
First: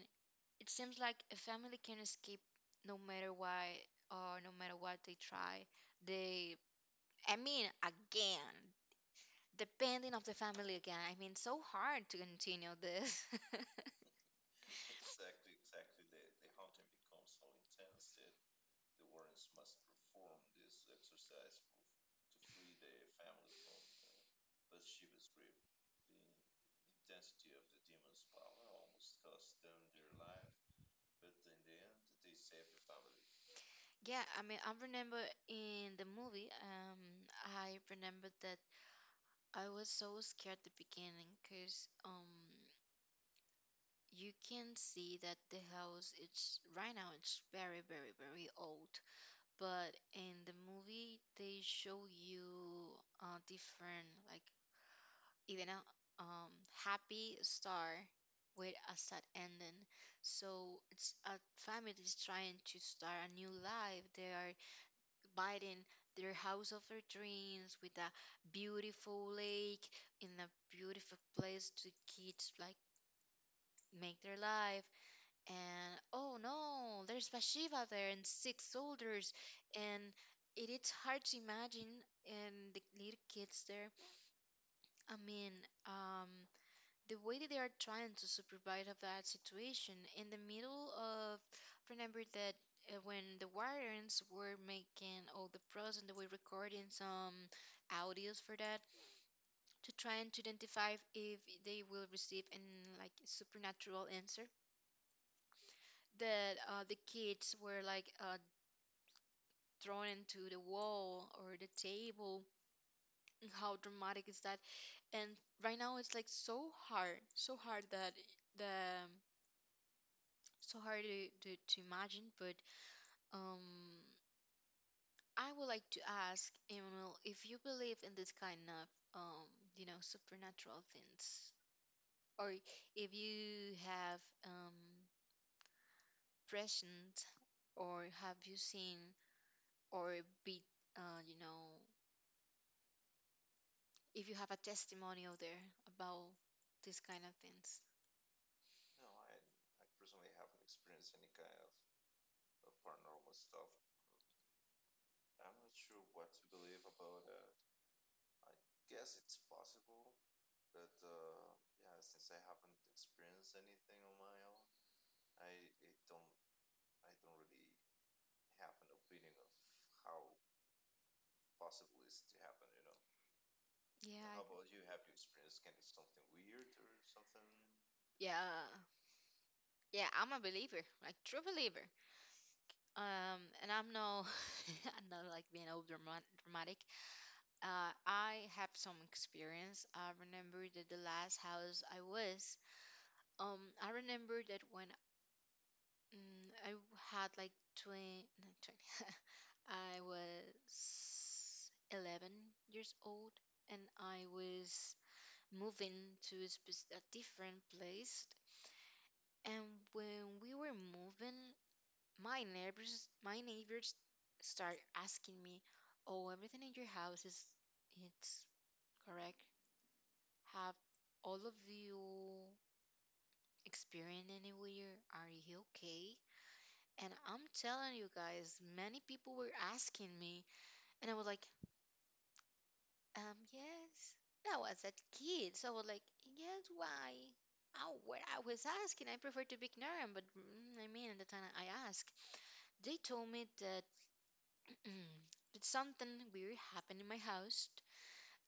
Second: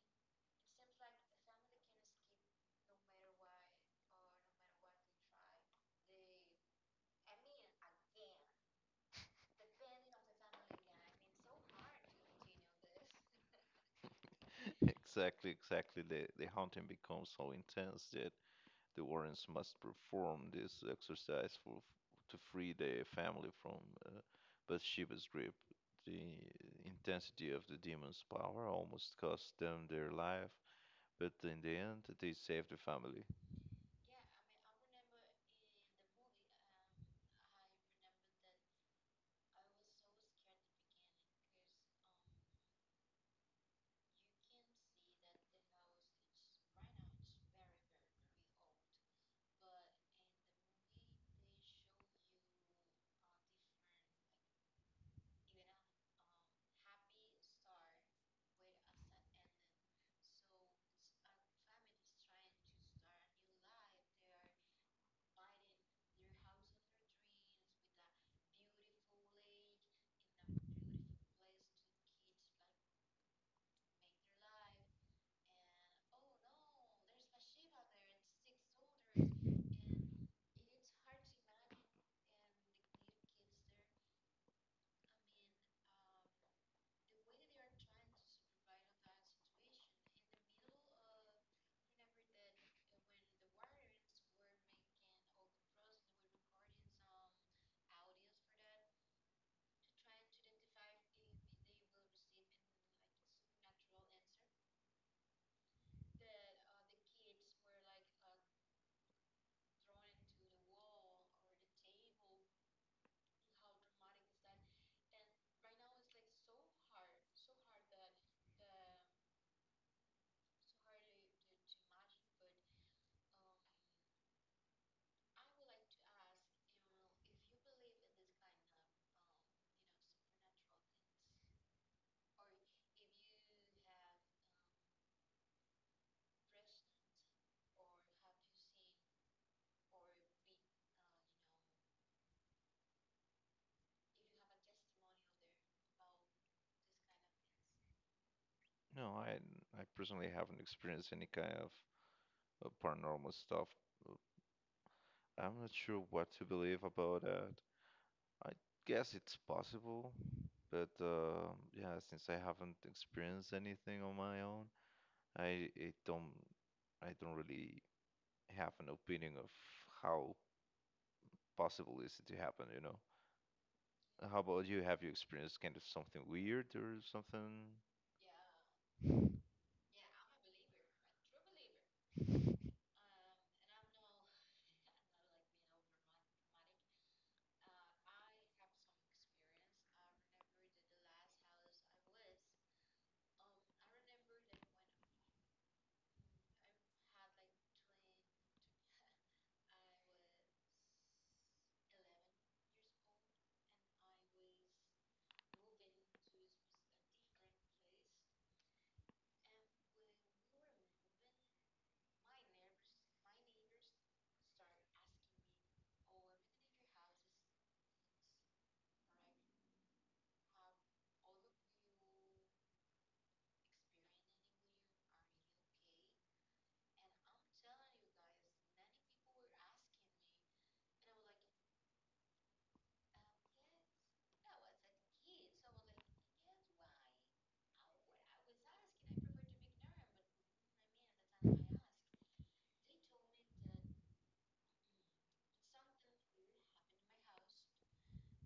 [SPEAKER 1] it seems like a family can escape no matter why, or no matter what they try. They, I mean, again, depending of the family. Again, I mean, so hard to continue this.
[SPEAKER 2] Exactly, exactly. The haunting becomes so intense that the warrens must perform this exercise for, to free the family from uh, Bathsheba's grip. The intensity of the demon's power almost cost them their life, but in the end, they saved the family.
[SPEAKER 1] Yeah, I mean, I remember in the movie, I remember that I was so scared at the beginning because you can see that the house it's right now it's very, very, very old. But in the movie, they show you different, like even a um, happy star with a sad ending. So it's a family is trying to start a new life. They are Biden, their house of their dreams with a beautiful lake in a beautiful place to kids like make their life. And oh no, there's Bathsheba there and six soldiers, and it is hard to imagine, and the little kids there. I mean, um, the way that they are trying to supervise of that situation in the middle of, remember that when the Warrens were making all the pros and they were recording some audios for that, to try and to identify if they will receive an like supernatural answer, that the kids were like thrown into the wall or the table. And how dramatic is that? And right now it's like so hard, so hard that the, so hard to imagine. But um, I would like to ask Emmanuel if you believe in this kind of um, you know supernatural things, or if you have um, present, or have you seen, or be you know, if you have a testimonial there about this kind of things.
[SPEAKER 2] No, I personally haven't experienced any kind of paranormal stuff. I'm not sure what to believe about that. I guess it's possible, but yeah, since I haven't experienced anything on my own, I, I don't I don't really have an opinion of how possible is it to happen, you know.
[SPEAKER 1] Yeah, I.
[SPEAKER 2] How about you? Have you experienced kind of something weird or something?
[SPEAKER 1] Yeah, yeah, I'm a believer, like true believer. And I'm no, I'm not like being all dramatic. I have some experience. I remember that the last house I was, I remember that when I had like 20, no, 20 I was 11 years old, and I was moving to a, a different place. And when we were moving, my neighbors start asking me, "Oh, everything in your house is, it's correct? Have all of you experienced any weird? Are you okay?" And I'm telling you guys, many people were asking me, and I was like, Yes." And I was a kid, so I was like, "Yes, why?" Oh, what I was asking, I prefer to be ignorant, but mm, I mean, at the time I asked, they told me that, mm, did something weird happen in my house?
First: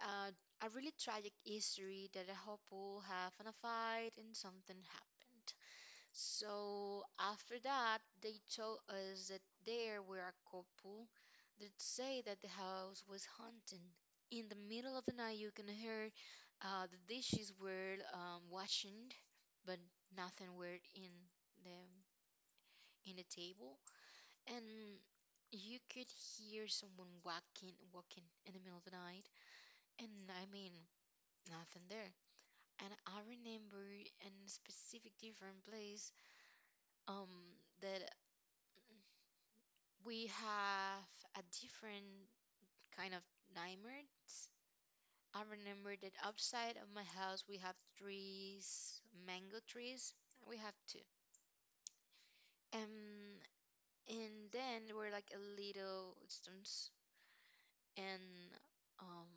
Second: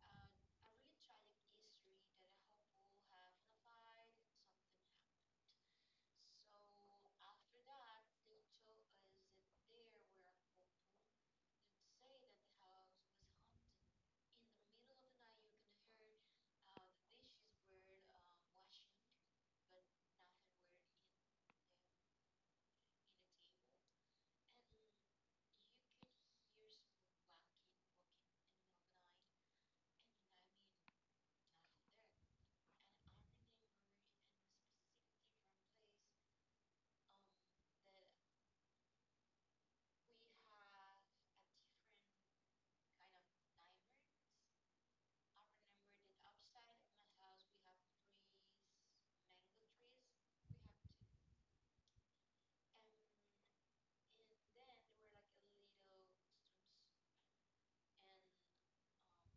[SPEAKER 1] Uh, a really tragic history that a couple have in a fight and something happened. So after that, they told us that there were a couple that say that the house was haunted. In the middle of the night, you can hear the dishes were washing, but nothing were in the, in the table, and you could hear someone walking in the middle of the night, and I mean, nothing there. And I remember in a specific different place, that we have a different kind of nightmares. I remember that outside of my house we have trees, mango trees. We have two. Um and then there were like a little stones, and um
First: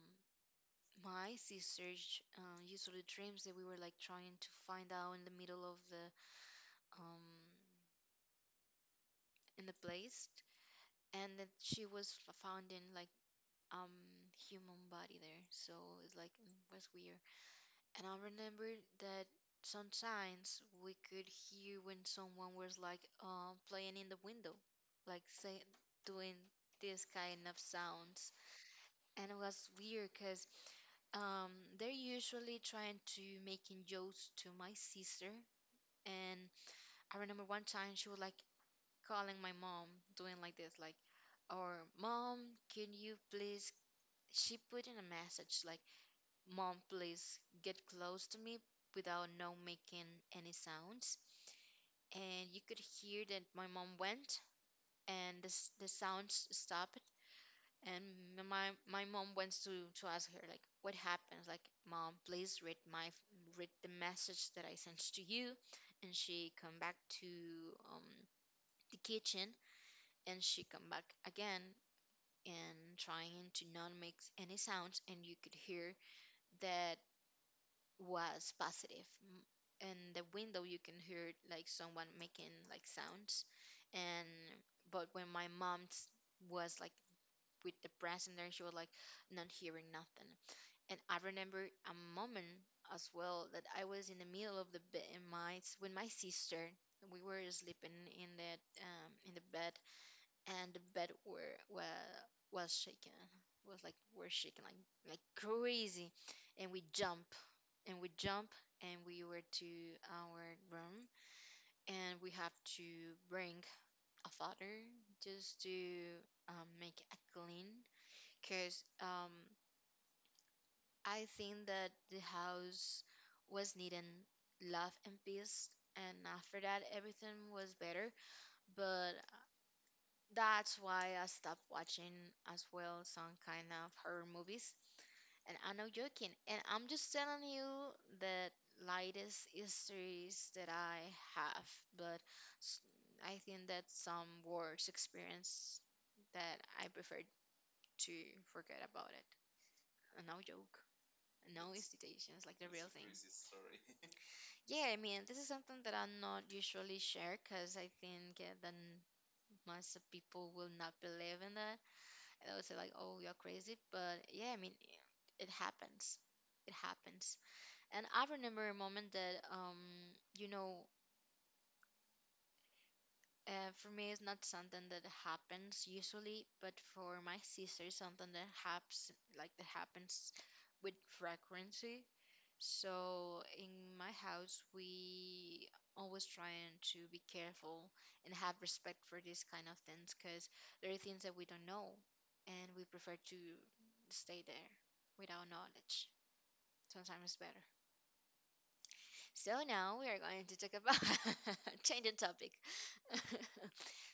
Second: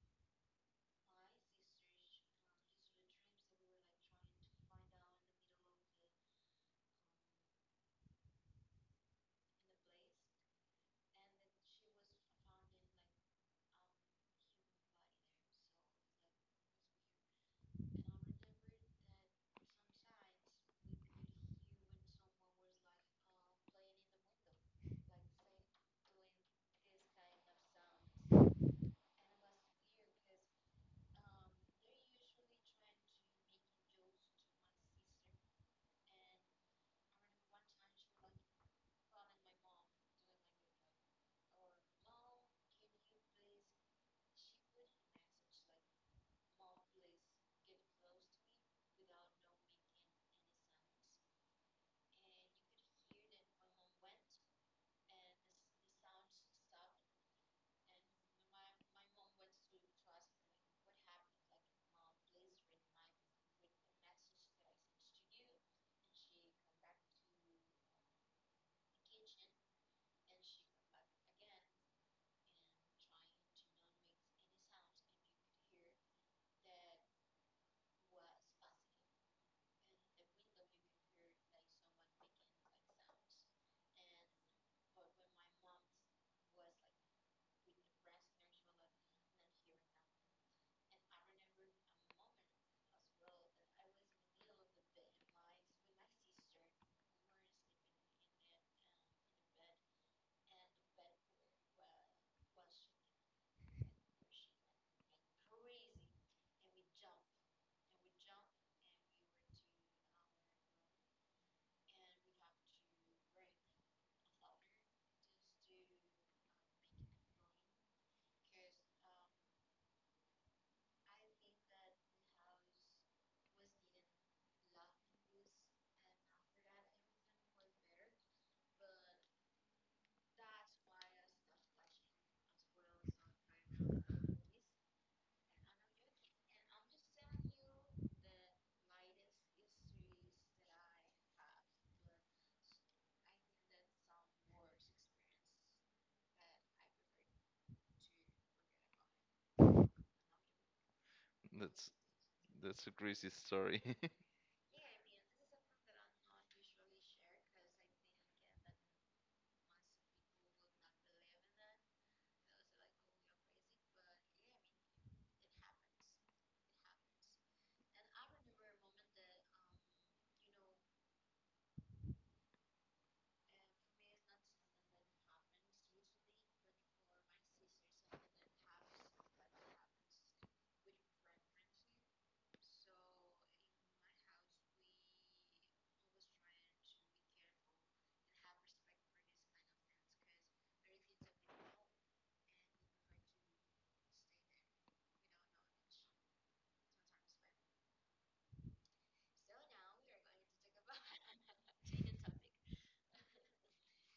[SPEAKER 1] my sister usually dreams that we were like trying to find out in the middle of the, um in the place, and that she was found in like, um human body there. So it's like mm, was weird. And I remember that sometimes we could hear when someone was like playing in the window, like say doing this kind of sounds. And it was weird because um, they're usually trying to making jokes to my sister, and I remember one time she was like calling my mom, doing like this, like, "Or mom, can you please?" She put in a message like, "Mom, please get close to me without no making any sounds," and you could hear that my mom went, and the sounds stopped, and my mom wants to ask her like what happened, like, mom please read my read the message that I sent to you. And she come back to um the kitchen, and she come back again, and trying to not make any sounds, and you could hear that was positive. In the window you can hear like someone making like sounds, and but when my mom was like with the present there, she was like not hearing nothing. And I remember a moment as well that I was in the middle of the bed in my with my sister. We were sleeping in that in the bed, and the bed were well was shaking, was like were shaking like crazy, and we jump, and we jump, and we were to our room, and we have to bring a father just to make a clean, cause I think that the house was needing love and peace, and after that, everything was better. But that's why I stopped watching as well some kind of horror movies. And I'm not joking. And I'm just telling you the lightest histories that I have. But s-, I think that some worst experience that I prefer to forget about it. A no joke. No
[SPEAKER 2] That's
[SPEAKER 1] institutions, like the real
[SPEAKER 2] a
[SPEAKER 1] That's thing.
[SPEAKER 2] crazy story.
[SPEAKER 1] Yeah, I mean, this is something that I not usually share because I think that most of people will not believe in that. And they will say like, "Oh, you're crazy," but yeah, I mean, it happens. It happens. And I remember a moment that, you know, for me, it's not something that happens usually, but for my sister, something that happens like that happens with frequency. So in my house, we always trying to be careful and have respect for these kind of things because there are things that we don't know, and we prefer to stay there without knowledge. Sometimes it's better. So now we are going to talk about changing topic.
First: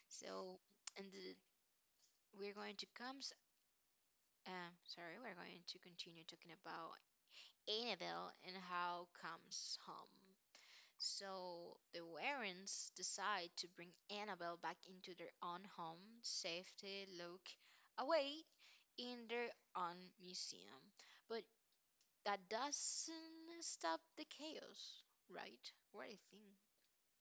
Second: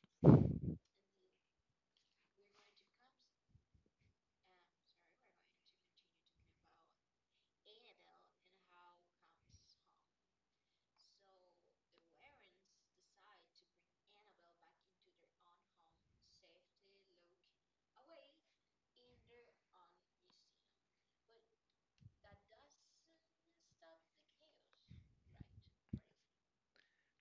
[SPEAKER 1] So and the, we're going to comes. Sorry, we're going to continue talking about Annabelle and how comes home. So the Warrens decide to bring Annabelle back into their own home, safety, lock away in their own museum. But that doesn't stop the chaos, right? What do you think?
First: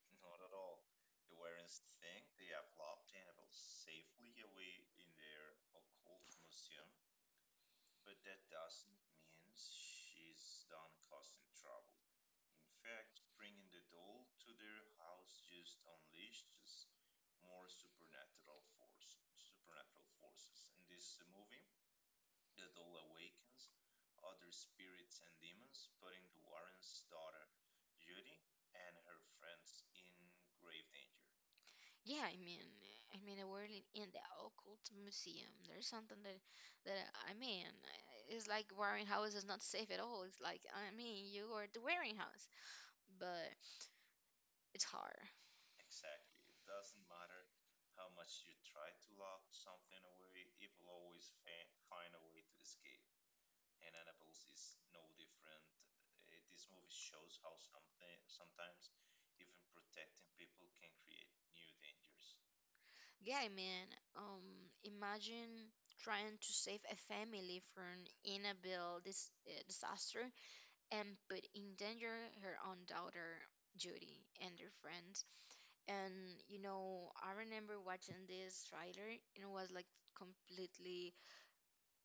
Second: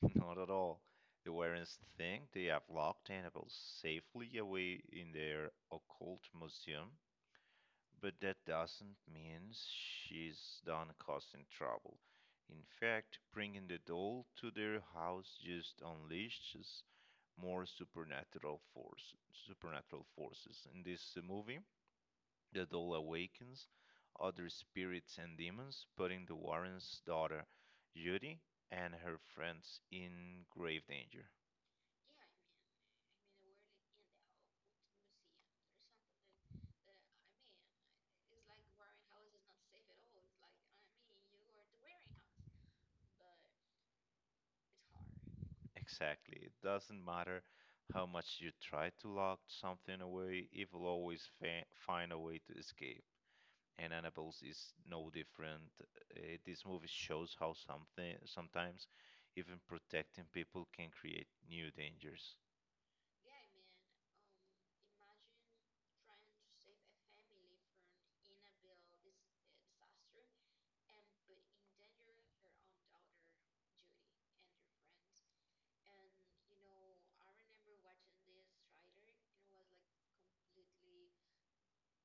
[SPEAKER 2] Not at all. The Warrens think they have locked Annabelle safely away in their occult museum, but that doesn't mean she's done causing trouble. In fact, bringing the doll to their house just unleashes more supernatural force, supernatural forces. In this movie, the doll awakens other spirits and demons, putting the Warrens' daughter, Judy, and her friends in grave danger.
[SPEAKER 1] Yeah, I mean, we world in the occult museum. There's something that, that I mean, it's like Warren House is not safe at all. It's like, I mean, you are the Warren House, but it's hard.
[SPEAKER 2] Exactly. It doesn't matter how much you try to lock something away, it will always find a way to escape. And Annabelle's is no different. This movie shows how something sometimes even protecting people can create new dangers.
[SPEAKER 1] Yeah, I mean, um, imagine trying to save a family from inevitable disaster, and put in danger her own daughter, Judy, and her friends. And you know, I remember watching this trailer and it was like completely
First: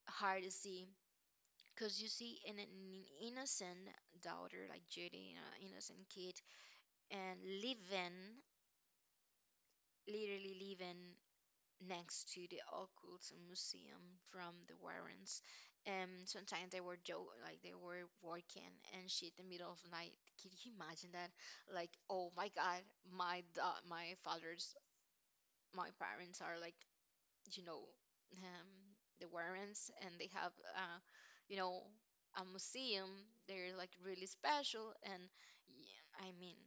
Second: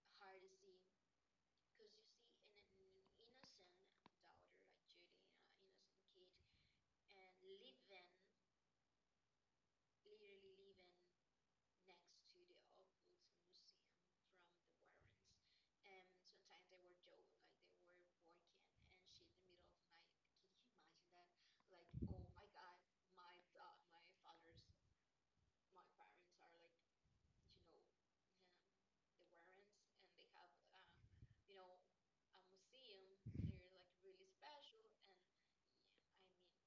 [SPEAKER 1] hard to see because you see an innocent daughter like Judy, an innocent kid, and living, literally living next to the occult museum from the Warrens. And sometimes they were joke like they were working and shit in the middle of the night. Can you imagine that? Like, oh my God, my my father's, my parents are like, you know, um, the Warrens, and they have you know, a museum. They're like really special, and yeah, I mean,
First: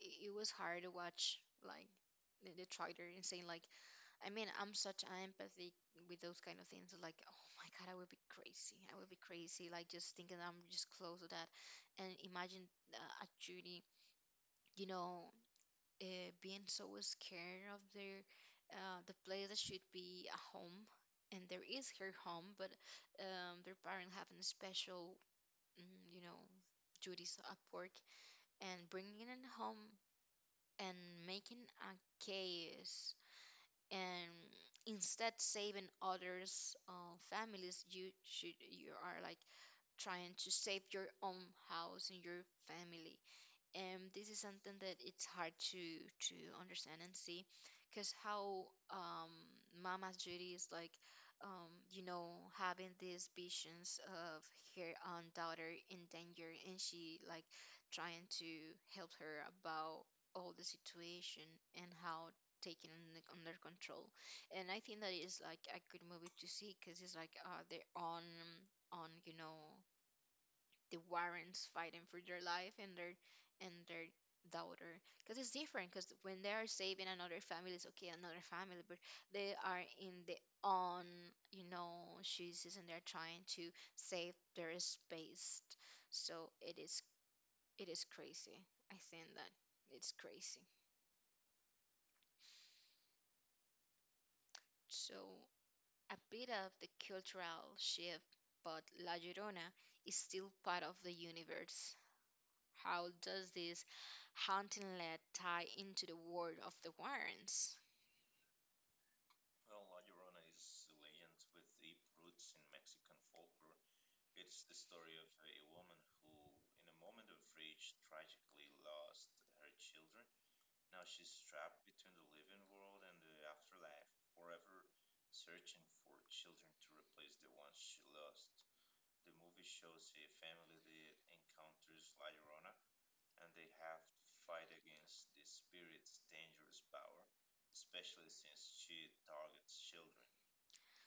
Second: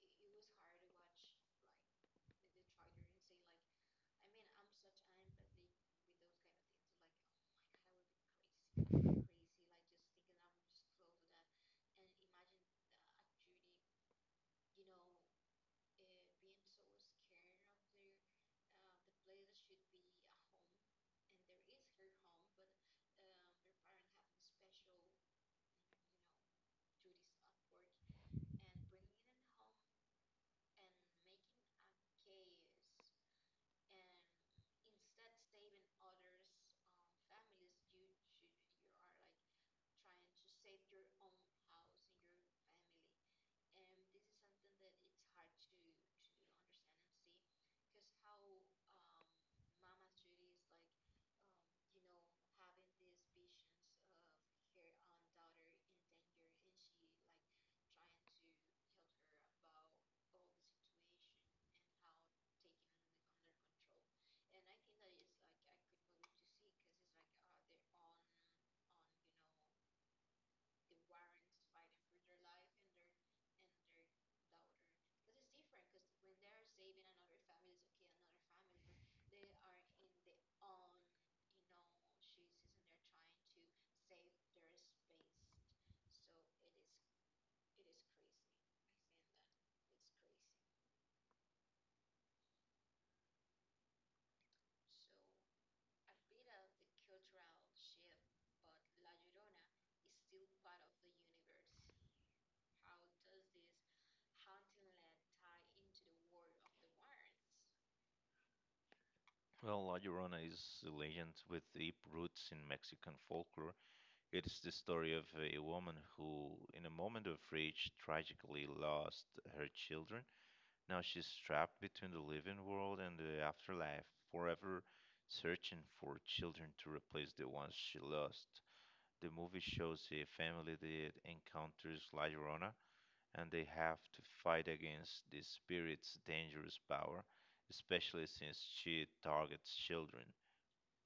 [SPEAKER 1] it was hard to watch like the trailer and saying like, I mean, I'm such an empathy with those kind of things. Like, oh my God, I would be crazy. I would be crazy. Like, just thinking I'm just close to that. And imagine a Judy, you know, being so scared of their, the place that should be a home. And there is her home, but their parents have a special, mm, you know, duties at work. And bringing it home and making a chaos, and instead saving others families, you should, you are like trying to save your own house and your family. And this is something that it's hard to to understand and see because how mama's duty is like, you know, having these visions of her own daughter in danger. And she like trying to help her about all the situation and how taking it under control. And I think that is like a good movie to see because it's like their own on, you know, the Warrens fighting for their life and their and their daughter. Because it's different, because when they are saving another family, it's okay, another family, but they are in the on, you know, shoes, and they're trying to save their space. So it is, it is crazy. I think that it's crazy. So a bit of the cultural shift, but La Llorona is still part of the universe. How does this haunting lead tie into the world of the Warrens?
[SPEAKER 2] Well, La Llorona is a legend with deep roots in Mexican folklore. It is the story of a woman who, in a moment of rage, tragically lost her children. Now she's trapped between the living world and the afterlife, forever searching for children to replace the ones she lost. The movie shows a family that encounters La Llorona, and they have to fight against the spirit's dangerous power, especially since she targets children.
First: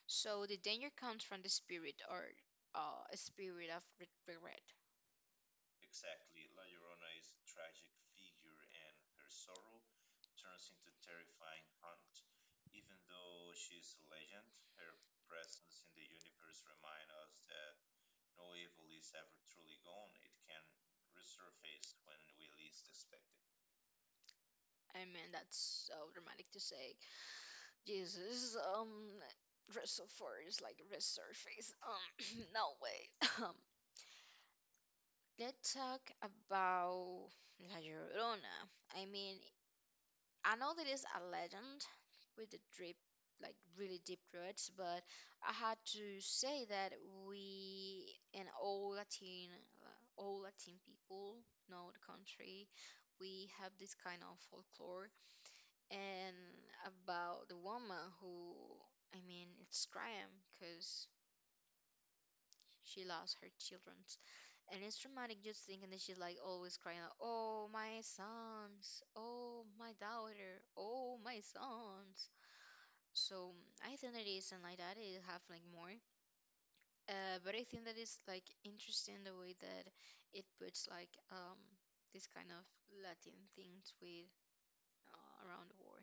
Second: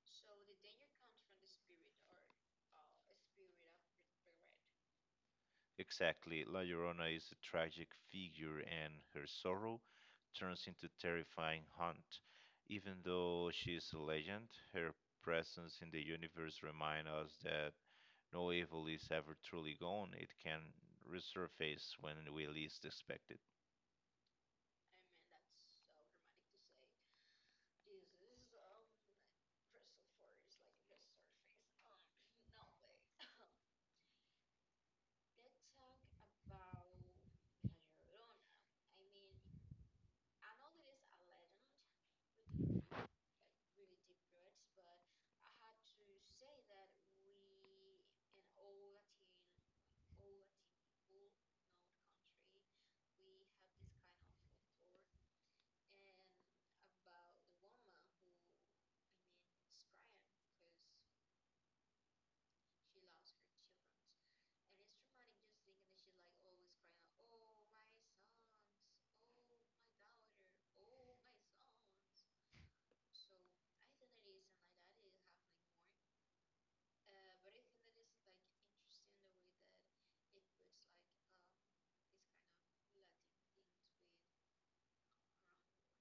[SPEAKER 1] So the danger comes from the spirit, or a spirit of regret.
[SPEAKER 2] Exactly. La Llorona is a tragic figure, and her sorrow turns into terrifying haunt. Even though she is a legend, her presence in the universe reminds us that no evil is ever truly gone. It can resurface when we least expect it.
[SPEAKER 1] I mean, that's so dramatic to say. Jesus, resurface, like resurface. No way. Let's talk about La Llorona. I mean, I know there is a legend with the deep, like really deep roots, but I had to say that we and all Latin people know the country. We have this kind of folklore and about the woman who, I mean, it's crying because she lost her children. And it's traumatic just thinking that she's like always crying out, "Oh, my sons, oh, my daughter, oh, my sons." So I think that it isn't like that. It have like more. But I think that it's like interesting the way that it puts like this kind of Latin things with around the war.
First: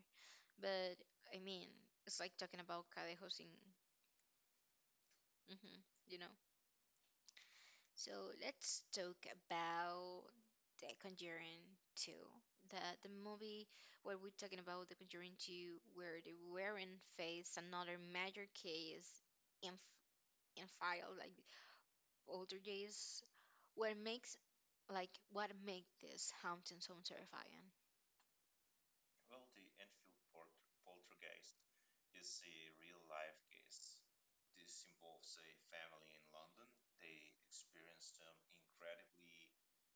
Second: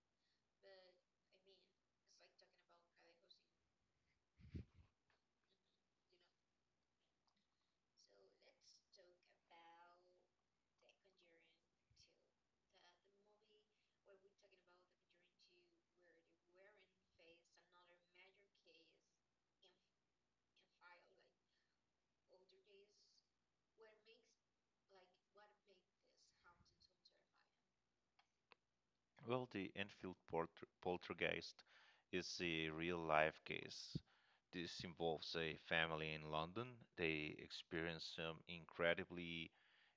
[SPEAKER 1] But I mean, it's like talking about Cadejos in, hmm you know. So let's talk about The Conjuring 2. The movie where we're talking about The Conjuring 2, where they were in face another major case in file like older days. What makes like what make this haunting so terrifying?
[SPEAKER 2] Well, the Enfield poltergeist is a real life case. This involves a family in London. They experience some incredibly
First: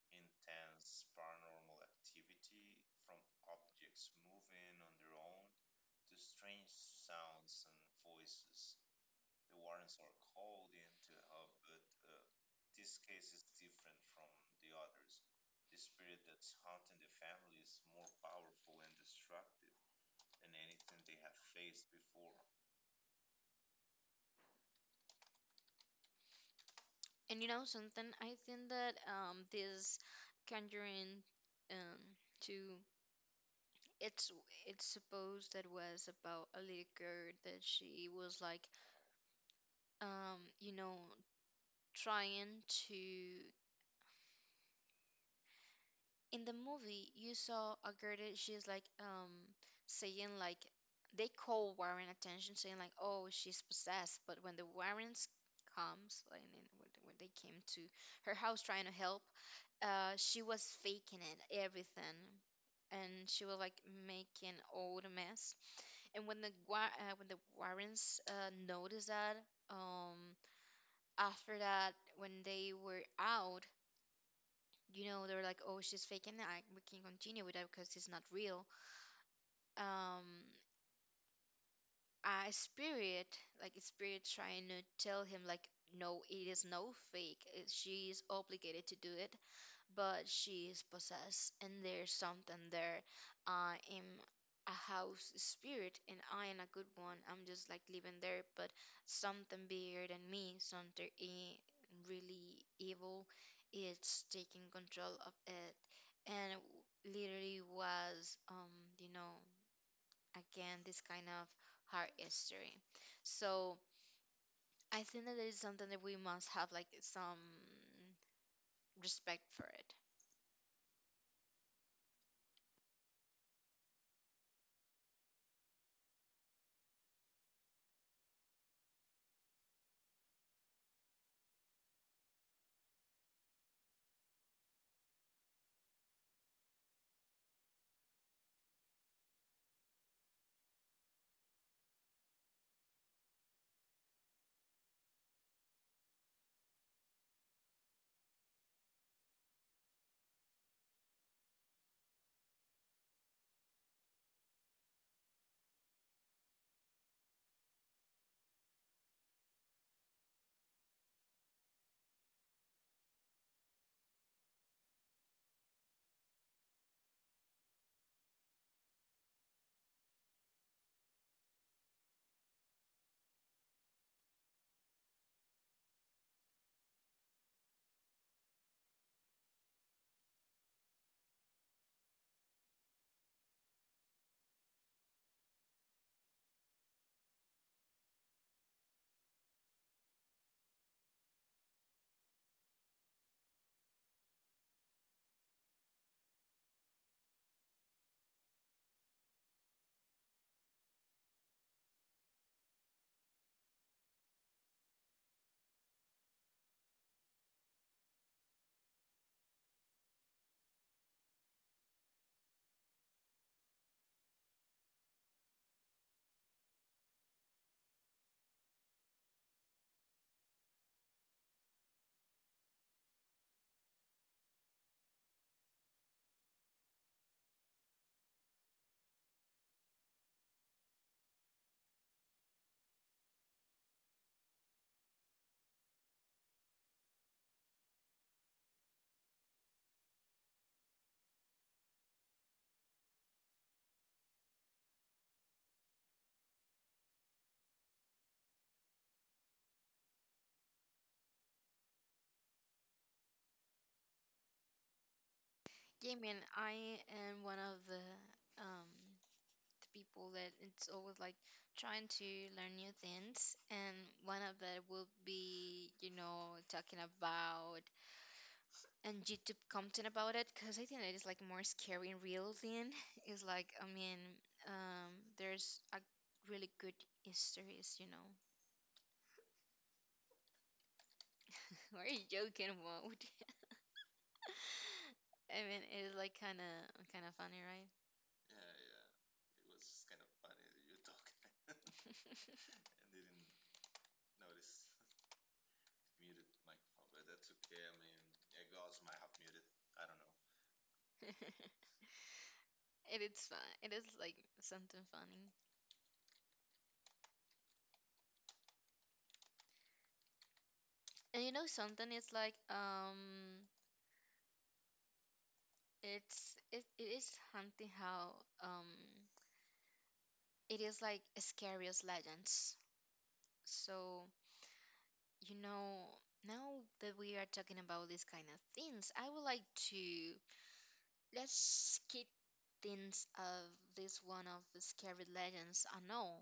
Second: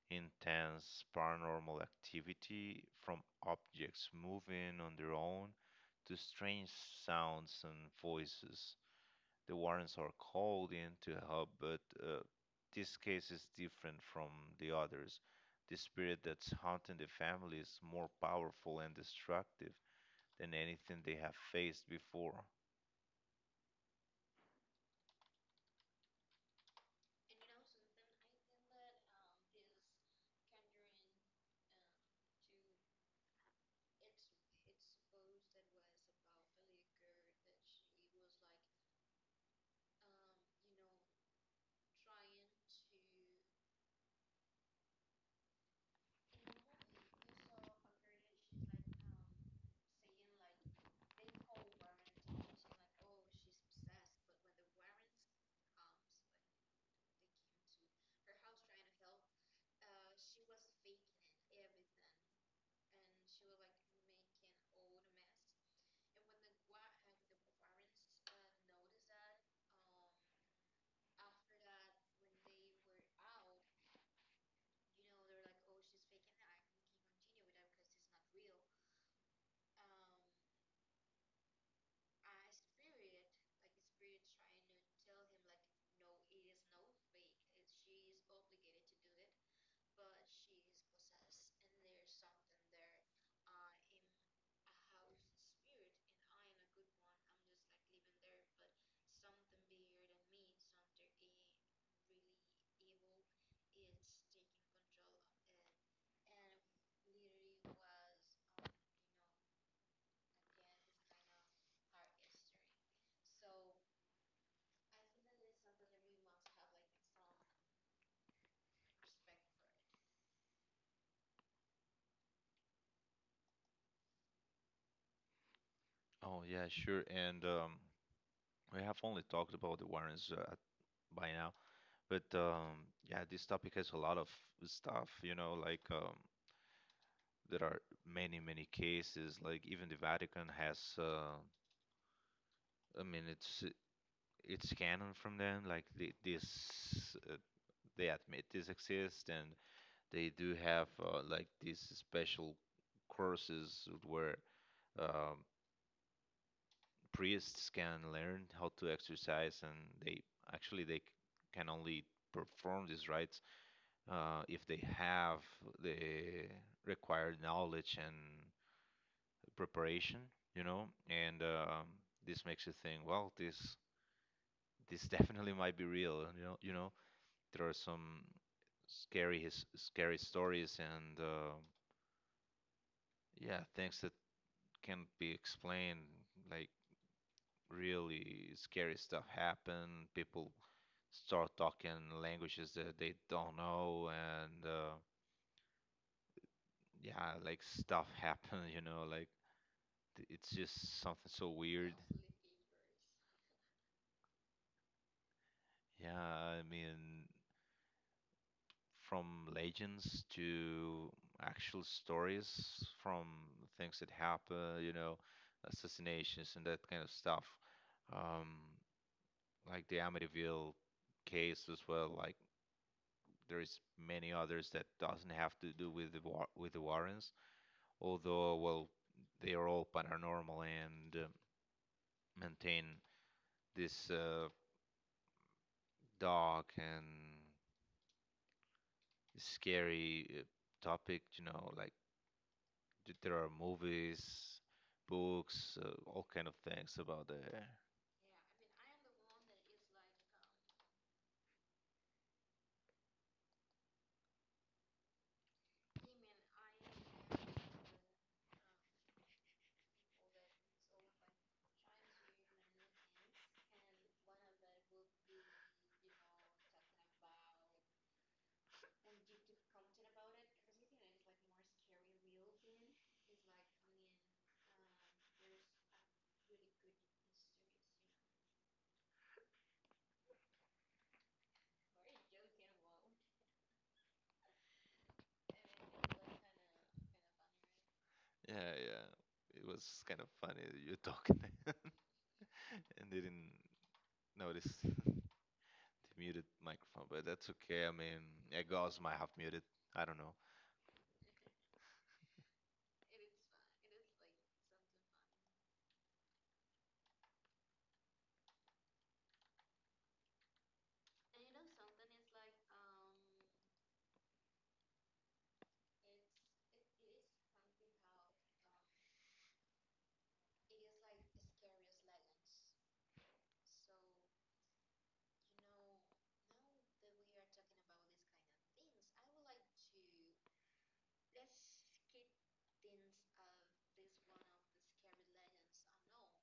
[SPEAKER 2] intense paranormal activity from objects moving on their own to strange sounds and voices. The warrants are called in to help, but this case is different from the others. The spirit that's haunting the family is more powerful and destructive than anything they have faced before.
[SPEAKER 1] And you know something, I think that this conjuring, um to, it's it's supposed that was about a little girl that she was like, you know, trying to, in the movie, you saw a Gerda. She's like, saying like they call Warren attention saying like, oh, she's possessed, but when the Warrens comes, like, and when, they came to her house trying to help, she was faking it everything. And she was like making all the mess. And when the when the Warrens noticed that, um after that, when they were out, you know, they're like, oh, she's faking it. I, we can continue with that because it's not real. um a spirit, like a spirit trying to tell him, like, no, it is no fake. She is obligated to do it, but she is possessed, and there's something there. I am a house spirit, and I am a good one. I'm just like living there, but something bigger than me, something really evil, it's taking control of it. And literally was, you know, again, this kind of hard history. So I think that there is something that we must have like some respect for it.
[SPEAKER 2] Oh, yeah, sure. And we have only talked about the warrants by now. But this topic has a lot of stuff. There are many, many cases. Like even the Vatican has, I mean, it's canon from them. Like they admit this exists, and they do have like these special courses where um, priests can learn how to exercise, and they they can only perform these rites if they have the required knowledge and preparation, and this makes you think, well, this definitely might be real, you know, there are some scary stories and yeah, things that can't be explained, like really scary stuff happen, people start talking languages that they don't know and yeah, like stuff happen, you know, like It's just something so weird. Yeah, I mean, from legends to actual stories, from things that happen, you know, assassinations and that kind of stuff. Um, like the Amityville case as well. Like there is many others that doesn't have to do with the war with the Warrens, although well, they are all paranormal and maintain this dark and scary topic, you know, like there are movies, books, all kind of things about the
[SPEAKER 1] Yeah, man, I am one of um the people that it's always like trying to learn new things, and one of that will be, you know, talking about and YouTube content about it, because I think it is like more scary and real thing. It's like, I mean, um, there's a really good histories, you know. We're joking about. I mean, it is like kind of funny, right?
[SPEAKER 2] yeah, yeah. It was kind of funny that you're talking and didn't notice the muted microphone, but that's okay. I mean, yeah, Gauss might have muted. I don't know.
[SPEAKER 1] It is fun. It is like something funny. And you know something, it's like, it's it is something how, um it is like scariest legends. So, you know, now that we are talking about these kind of things, I would like to, let's skip things of this one of the scary legends I know.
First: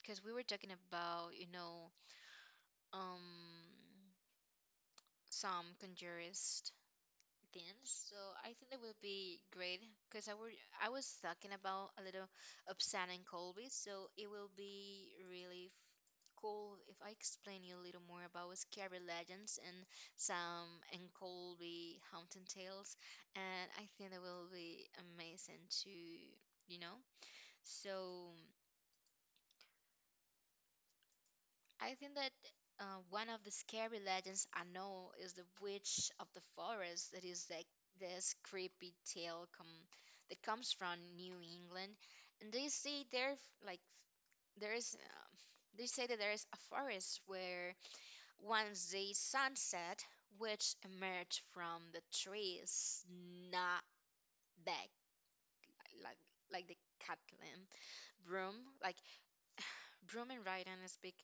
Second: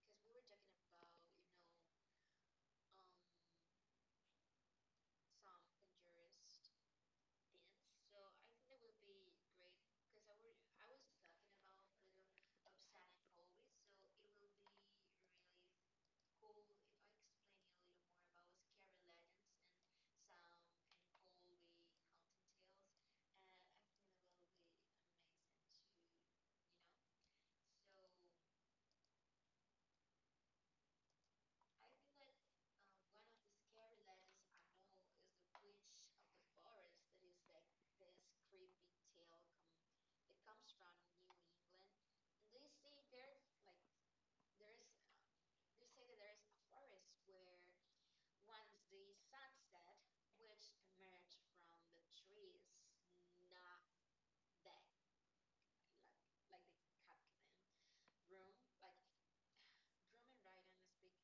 [SPEAKER 1] Because we were talking about, you know, um some conjurists things. So I think that will be great because I was talking about a little of San and Colby. So it will be really cool if I explain you a little more about scary legends and Sam and Colby haunting tales. And I think that will be amazing to, you know. So, I think that one of the scary legends I know is the witch of the forest. That is like this creepy tale come that comes from New England. And they say there like there is, they say that there is a forest where once the sunset witch emerged from the trees, not back like like like the Catlin broom, like Broom and Raiden speak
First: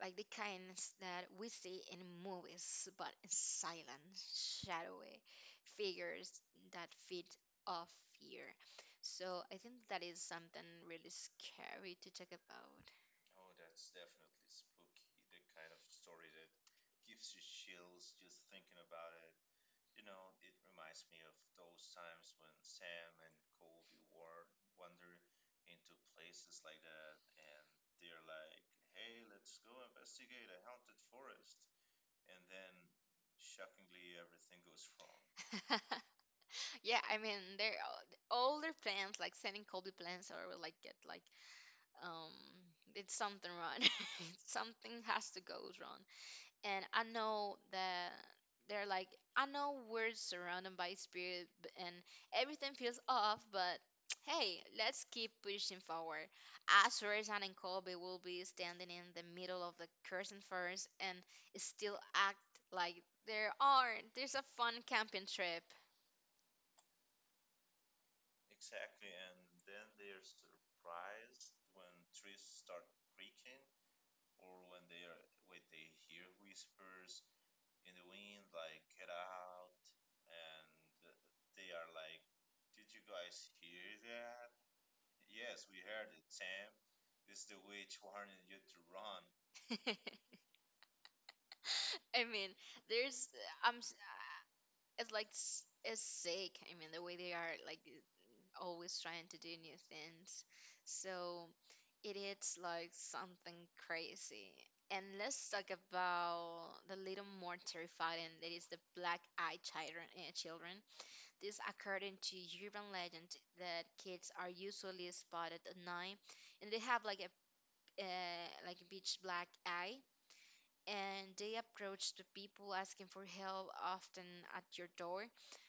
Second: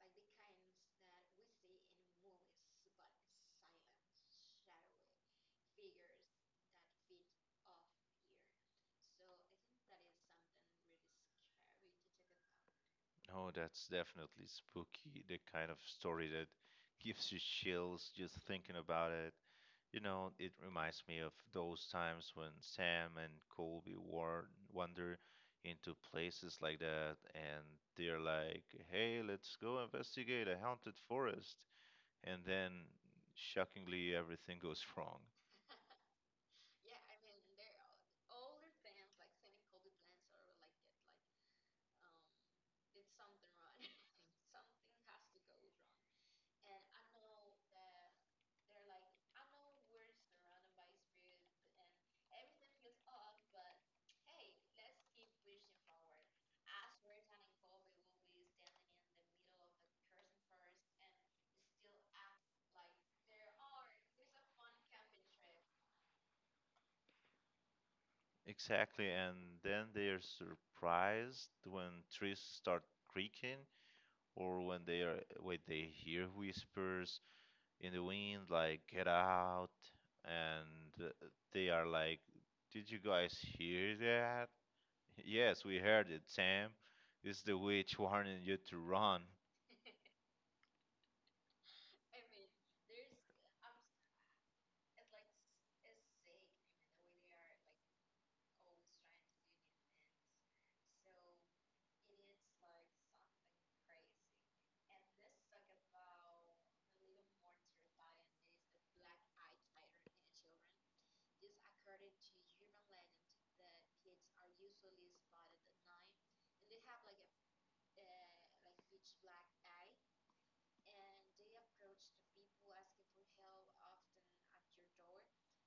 [SPEAKER 1] like the kinds that we see in movies, but in silent, shadowy figures that feed off fear. So I think that is something really scary to talk
[SPEAKER 2] No, that's definitely spooky. The kind of story that gives you chills just thinking about it. You know, it reminds me of those times when Sam and Colby war wander into places like that and they're like, hey, let's go investigate a haunted forest. And then, shockingly, everything goes wrong.
[SPEAKER 1] about. Yeah, I mean, they're all their plans, like sending Kobe plans, or will like get like, um, it's something wrong. Something has to go wrong. And I know that they're like, I know we're surrounded by and everything feels off, but hey, let's keep pushing forward. As and Colby will be standing in the middle of the curtain forest and still act like there's a fun camping trip.
[SPEAKER 2] Exactly. And then they're surprised when trees start creaking or when they are when they hear whispers in the wind, like get out, and they are like, "Did you guys hear that?" Yes, we heard it, Sam. It's the witch warning you to run.
[SPEAKER 1] I mean, there's I'm s- it's like it's sick. I mean, the way they are like always trying to do new things. So it is like something crazy. And let's talk about the little more terrifying that is the black eyed children. Children. This, according to urban legend, that kids are usually spotted at night, and they have like a beach black eye, and they approach the people asking for help, often at your door.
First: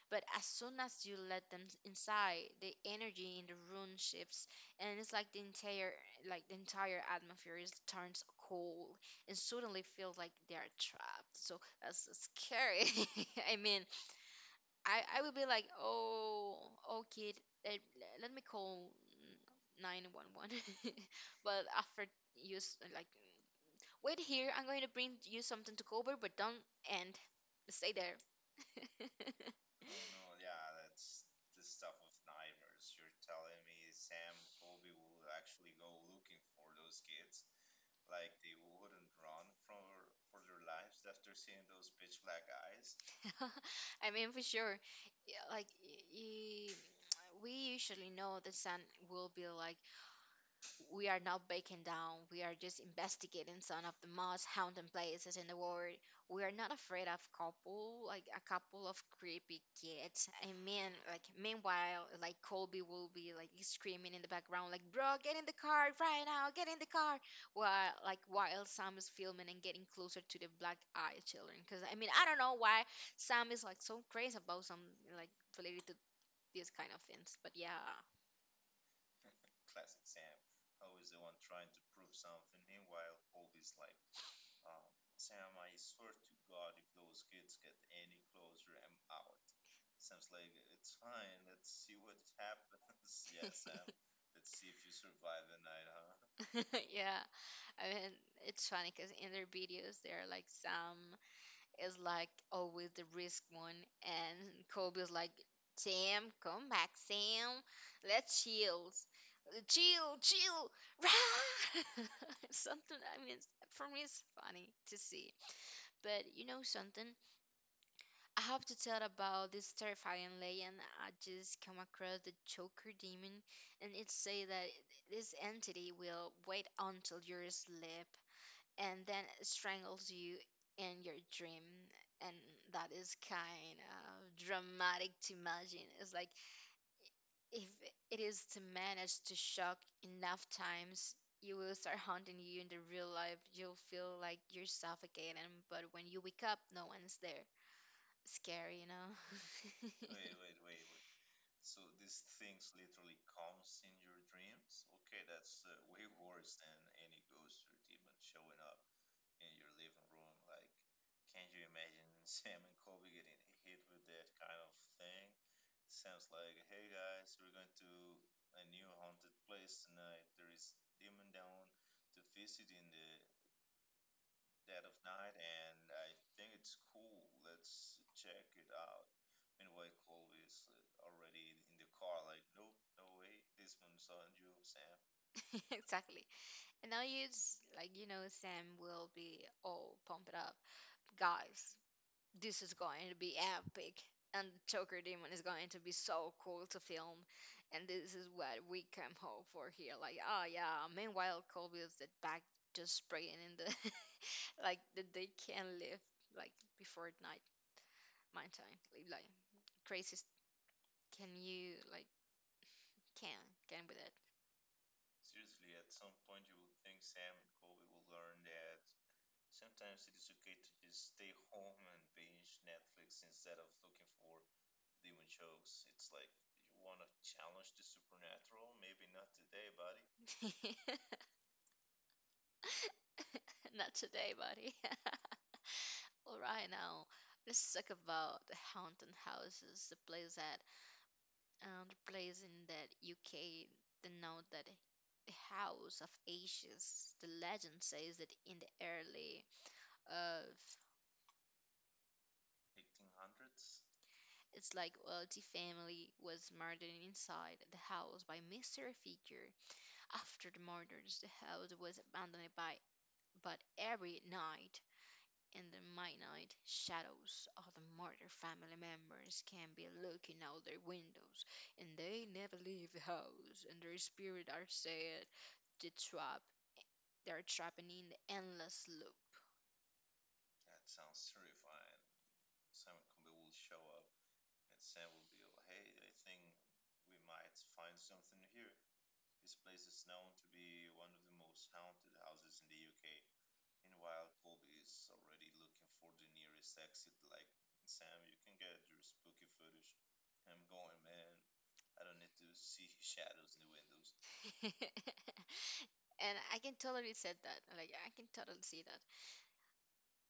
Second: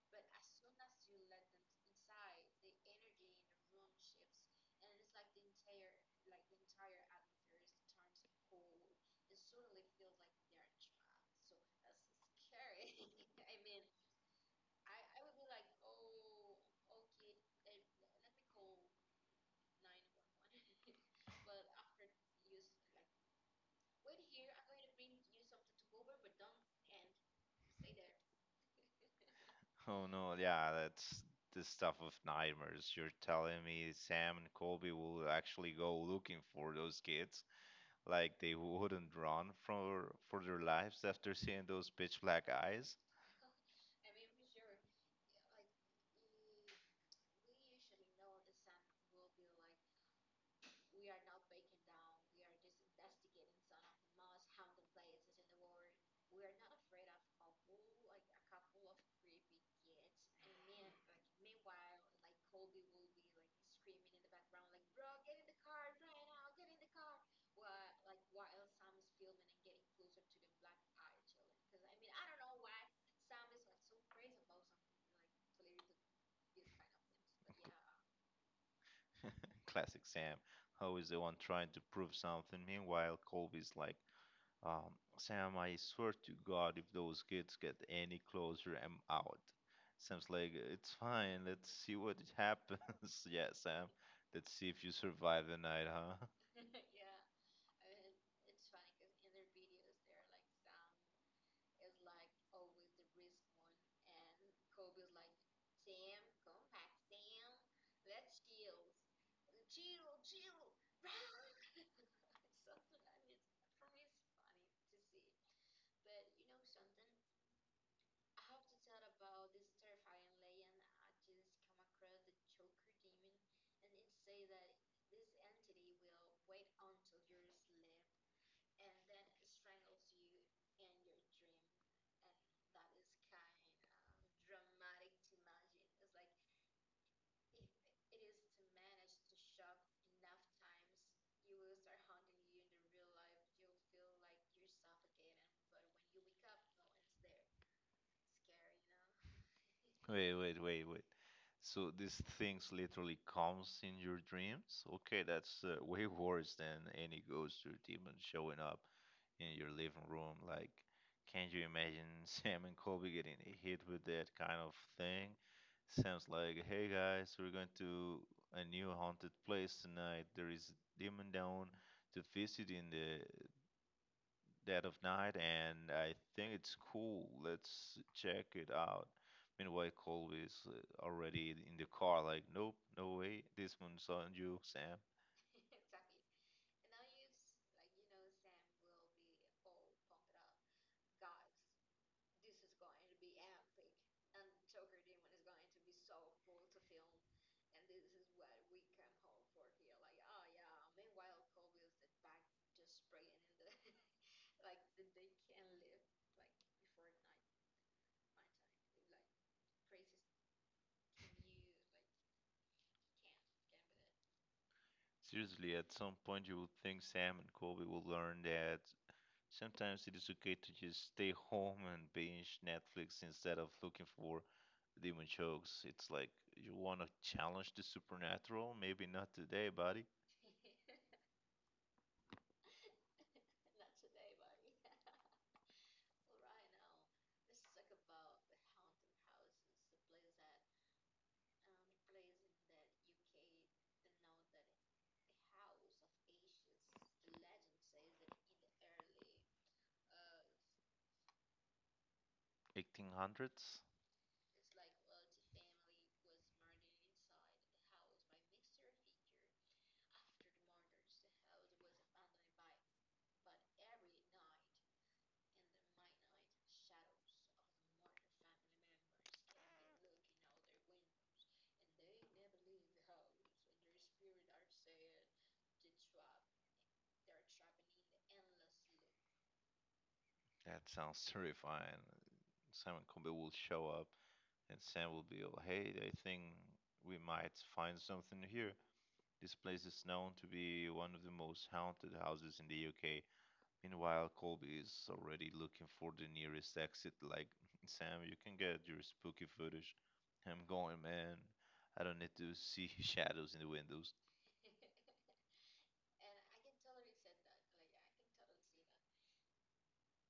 [SPEAKER 1] But as soon as you let them inside, the energy in the room shifts, and it's like the entire atmosphere is turns cold, and suddenly feels like they are trapped. So that's so scary. I mean, I would be like, oh, oh, kid, let, let me call 911. But after use like, wait here, I'm going to bring you something to cover, but don't end. Stay there.
[SPEAKER 2] Oh no, yeah, that's the stuff of nightmares. You're telling me Sam and Colby will actually go looking for those kids, like they wouldn't run for their lives after seeing those pitch black eyes?
[SPEAKER 1] I mean, for sure. Yeah, like, we usually know the sun will be like, we are not breaking down. We are just investigating some of the most haunted places in the world. We are not afraid of couple, like a couple of creepy kids. I mean, like meanwhile, like Colby will be like screaming in the background, like, "Bro, get in the car right now! Get in the car!" While like while Sam is filming and getting closer to the black eyed children. Because I mean, I don't know why Sam is like so crazy about some like related to these kind of things. But yeah,
[SPEAKER 2] Classic Sam. Ho the one trying to prove something. Meanwhile, Colby's like, um, Sam, I swear to God, if those kids get any closer, I'm out. Sam's like, it's fine. Let's see what happens. Yeah, Sam. Let's see if you survive the night, huh?
[SPEAKER 1] yeah, I mean, it's funny because in their videos they're like Sam is like always the risk one, and Kobe is like, Sam, come back, Sam, let's chill, chill, chill, rah! Something. I mean, for me it's funny to see. But you know something, I have to tell about this terrifying legend I just come across, the Joker demon. And it say that this entity will wait until you're asleep and then strangles you in your dream. And that is kind of dramatic to imagine. It's like if it is to manage to shock enough times, you will start haunting you in the real life. You'll feel like you're suffocating, but when you wake up, no one's there. Scary, you know? Wait,
[SPEAKER 2] Wait,
[SPEAKER 1] wait, wait.
[SPEAKER 2] wait,
[SPEAKER 1] Wait.
[SPEAKER 2] wait, wait. So these things literally comes in your dreams? Okay, that's way worse than any ghost or demon showing up in your living room. Like, can you imagine Sam and Kobe getting hit with that kind of thing? Sam's like, hey guys, we're going to a new haunted place tonight. There is a demon down to visit in the dead of night, and I think it's cool. Let's check it out. Meanwhile, Colby is already in the car, like, nope, no way, this one's on you, Sam.
[SPEAKER 1] Exactly. And now you like, you know, Sam will be all pumped up. Guys, this is going to be epic. And Joker Demon is going to be so cool to film. And this is what we come home for here. Like, oh yeah. Meanwhile, Colby is at back just spraying in the like that they can live like before night my time. Crazy can you like can can with
[SPEAKER 2] Seriously, at some point you would think Sam and Colby will learn that sometimes it is okay to just stay home and binge Netflix instead of looking for demon jokes. It's like you want to challenge the supernatural, maybe not today, buddy.
[SPEAKER 1] it. Not today, buddy. All right, now let's talk about the haunted houses, the place that, the place in that UK, the note that the House of Ashes. The legend says that in the early, uh,
[SPEAKER 2] 1800s?
[SPEAKER 1] it's like wealthy family was murdered inside the house by mystery figure. After the murders, the house was abandoned by, but every night in the midnight shadows, other murdered family members can be looking out their windows, and they never leave the house, and their spirits are said to trap. They're trapping in the endless loop.
[SPEAKER 2] That sounds terrifying. Simon Combe will show up and Sam will be all, hey, I think we might find something here. This place is known to be one of the most haunted houses in the UK. Meanwhile, Colby is already looking for the nearest exit, like, Sam, you can get your spooky footage. I'm going, man. I don't need to see shadows in the windows.
[SPEAKER 1] And I can totally said that. Like, I can totally see that.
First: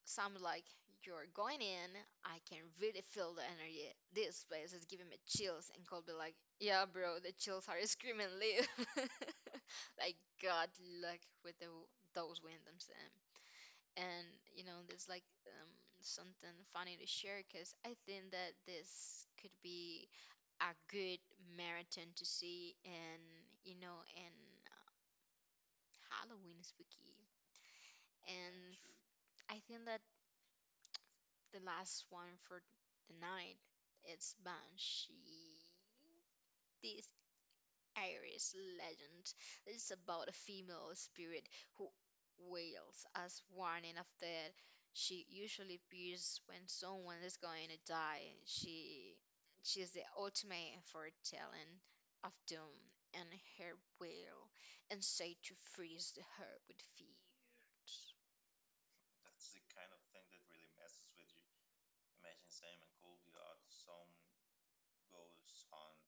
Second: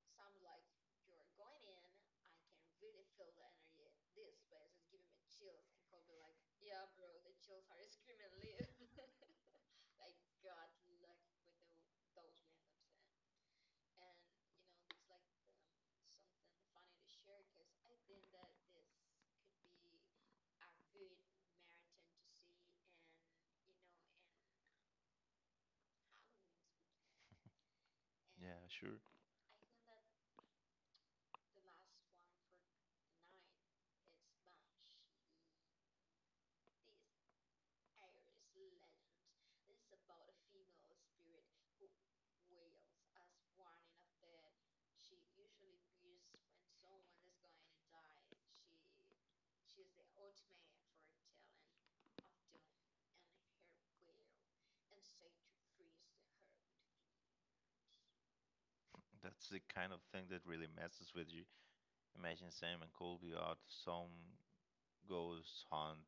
[SPEAKER 1] Some like, you're going in, I can really feel the energy, this place is giving me chills. And Colby like, yeah, bro, the chills are screaming leave. Like, god luck with the, those windows and and you know, there's like, something funny to share because I think that this could be a good marathon to see. And, you know, and Halloween spooky,
[SPEAKER 2] Yeah,
[SPEAKER 1] and
[SPEAKER 2] sure.
[SPEAKER 1] I think that the last one for the night it's Banshee. This Irish legend is about a female spirit who wails as warning of death. She usually appears when someone is going to die. She is the ultimate foretelling of doom, and her wail and say to freeze the heart with fear.
[SPEAKER 2] That's the kind of thing that really messes with you. Imagine Sam and Colby out some ghost hunt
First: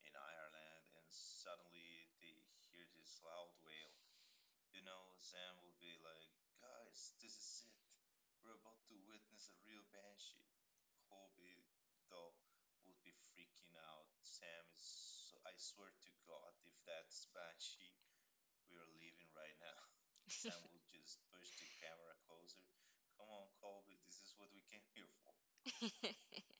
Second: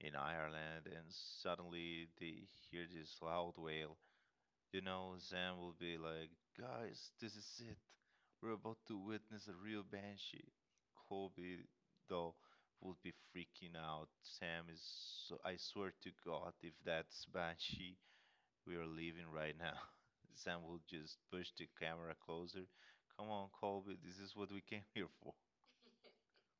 [SPEAKER 2] in Ireland, and suddenly they hear this loud wail. You know, Zan will be like, guys, this is it. We're about to witness a real banshee. Kobe though, would be freaking out. Sam is so, I swear to God, if that's banshee, we are leaving right now. Sam will just push the camera closer. Come on, Kobe, this is what we came here for.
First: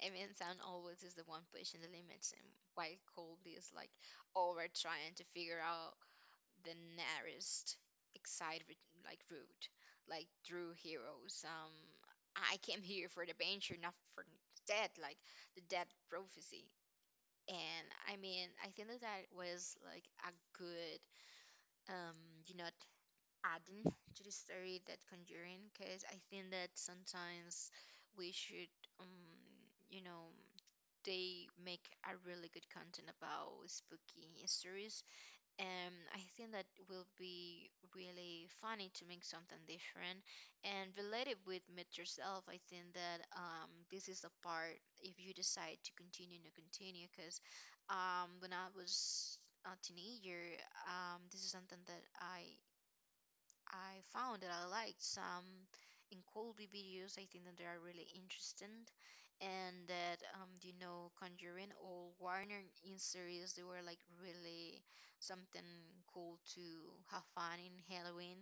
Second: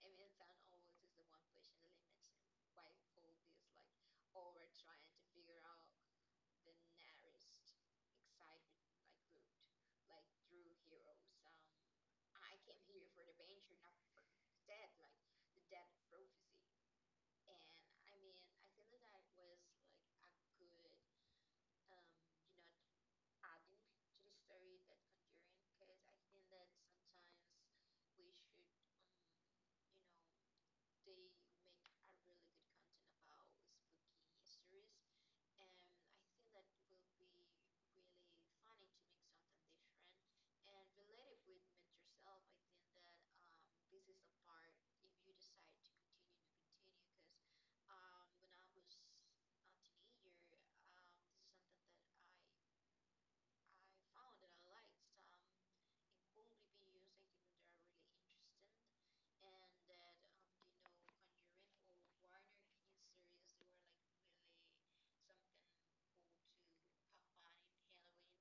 [SPEAKER 1] I mean, san always is the one pushing the limits, and while Colby is like over trying to figure out the nearest excited like route, like through heroes. I came here for the danger, not for the dead, like the dead prophecy. And I mean, I think that that was like a good, um, you know, adding to the story that Conjuring, because I think that sometimes we should, um, you know, they make a really good content about spooky histories. And I think that will be really funny to make something different and related with meet yourself. I think that this is the part if you decide to continue because, when I was a teenager, this is something that I found that I liked some in Colby videos. I think that they are really interesting, and that, you know, Conjuring or Warner in series, they were like really something cool to have fun in Halloween.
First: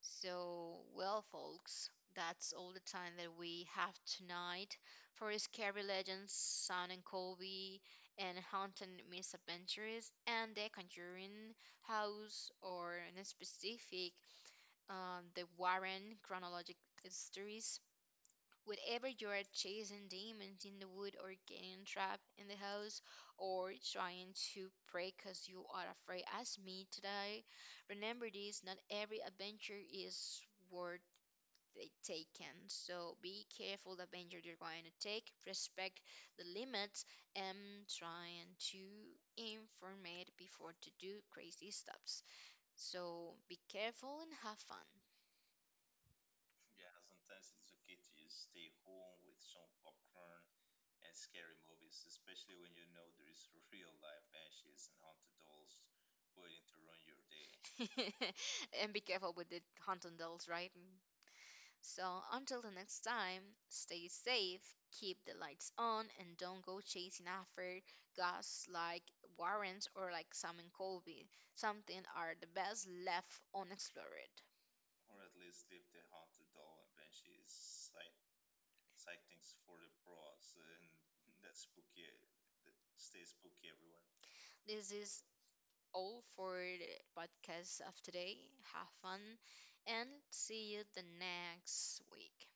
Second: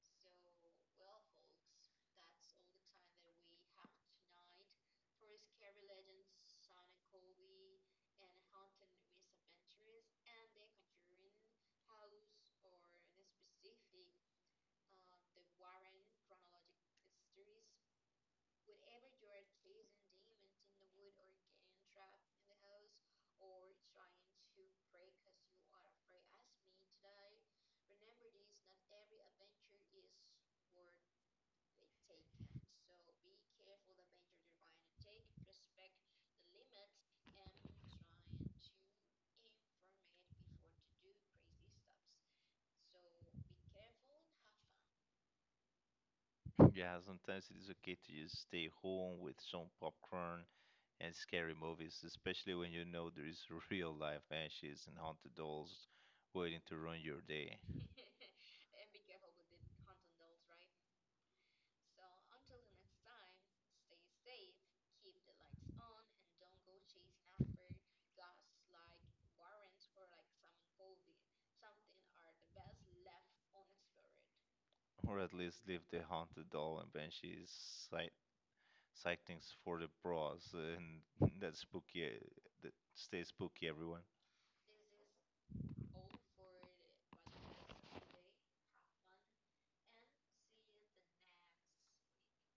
[SPEAKER 1] So, well, folks, that's all the time that we have tonight for Scary Legends, Son and Colby, and Haunted Misadventures, and The Conjuring House, or in a specific, the Warren chronologic histories. Whenever you are chasing demons in the wood or getting trapped in the house or trying to pray because you are afraid as me today, remember this, not every adventure is worth the taken. So be careful the adventure you're going to take, respect the limits, and trying to informate before to do crazy stuffs. So be careful and have fun.
[SPEAKER 2] Yeah, sometimes it is okay to just stay home with some popcorn and scary movies, especially when you know there is real life banshees and haunted dolls waiting to ruin your day.
[SPEAKER 1] And be careful with the Huntendals, right? So until the next time, stay safe, keep the lights on, and don't go chasing after guys like Warrens or like Sam and Colby. Something are the best left unexplored.
[SPEAKER 2] Or at least leave the haunted doll and banshees sight sightings for the bros and that spooky that stay spooky everyone.
[SPEAKER 1] This is all for the podcast of today. Have fun and see you the next week.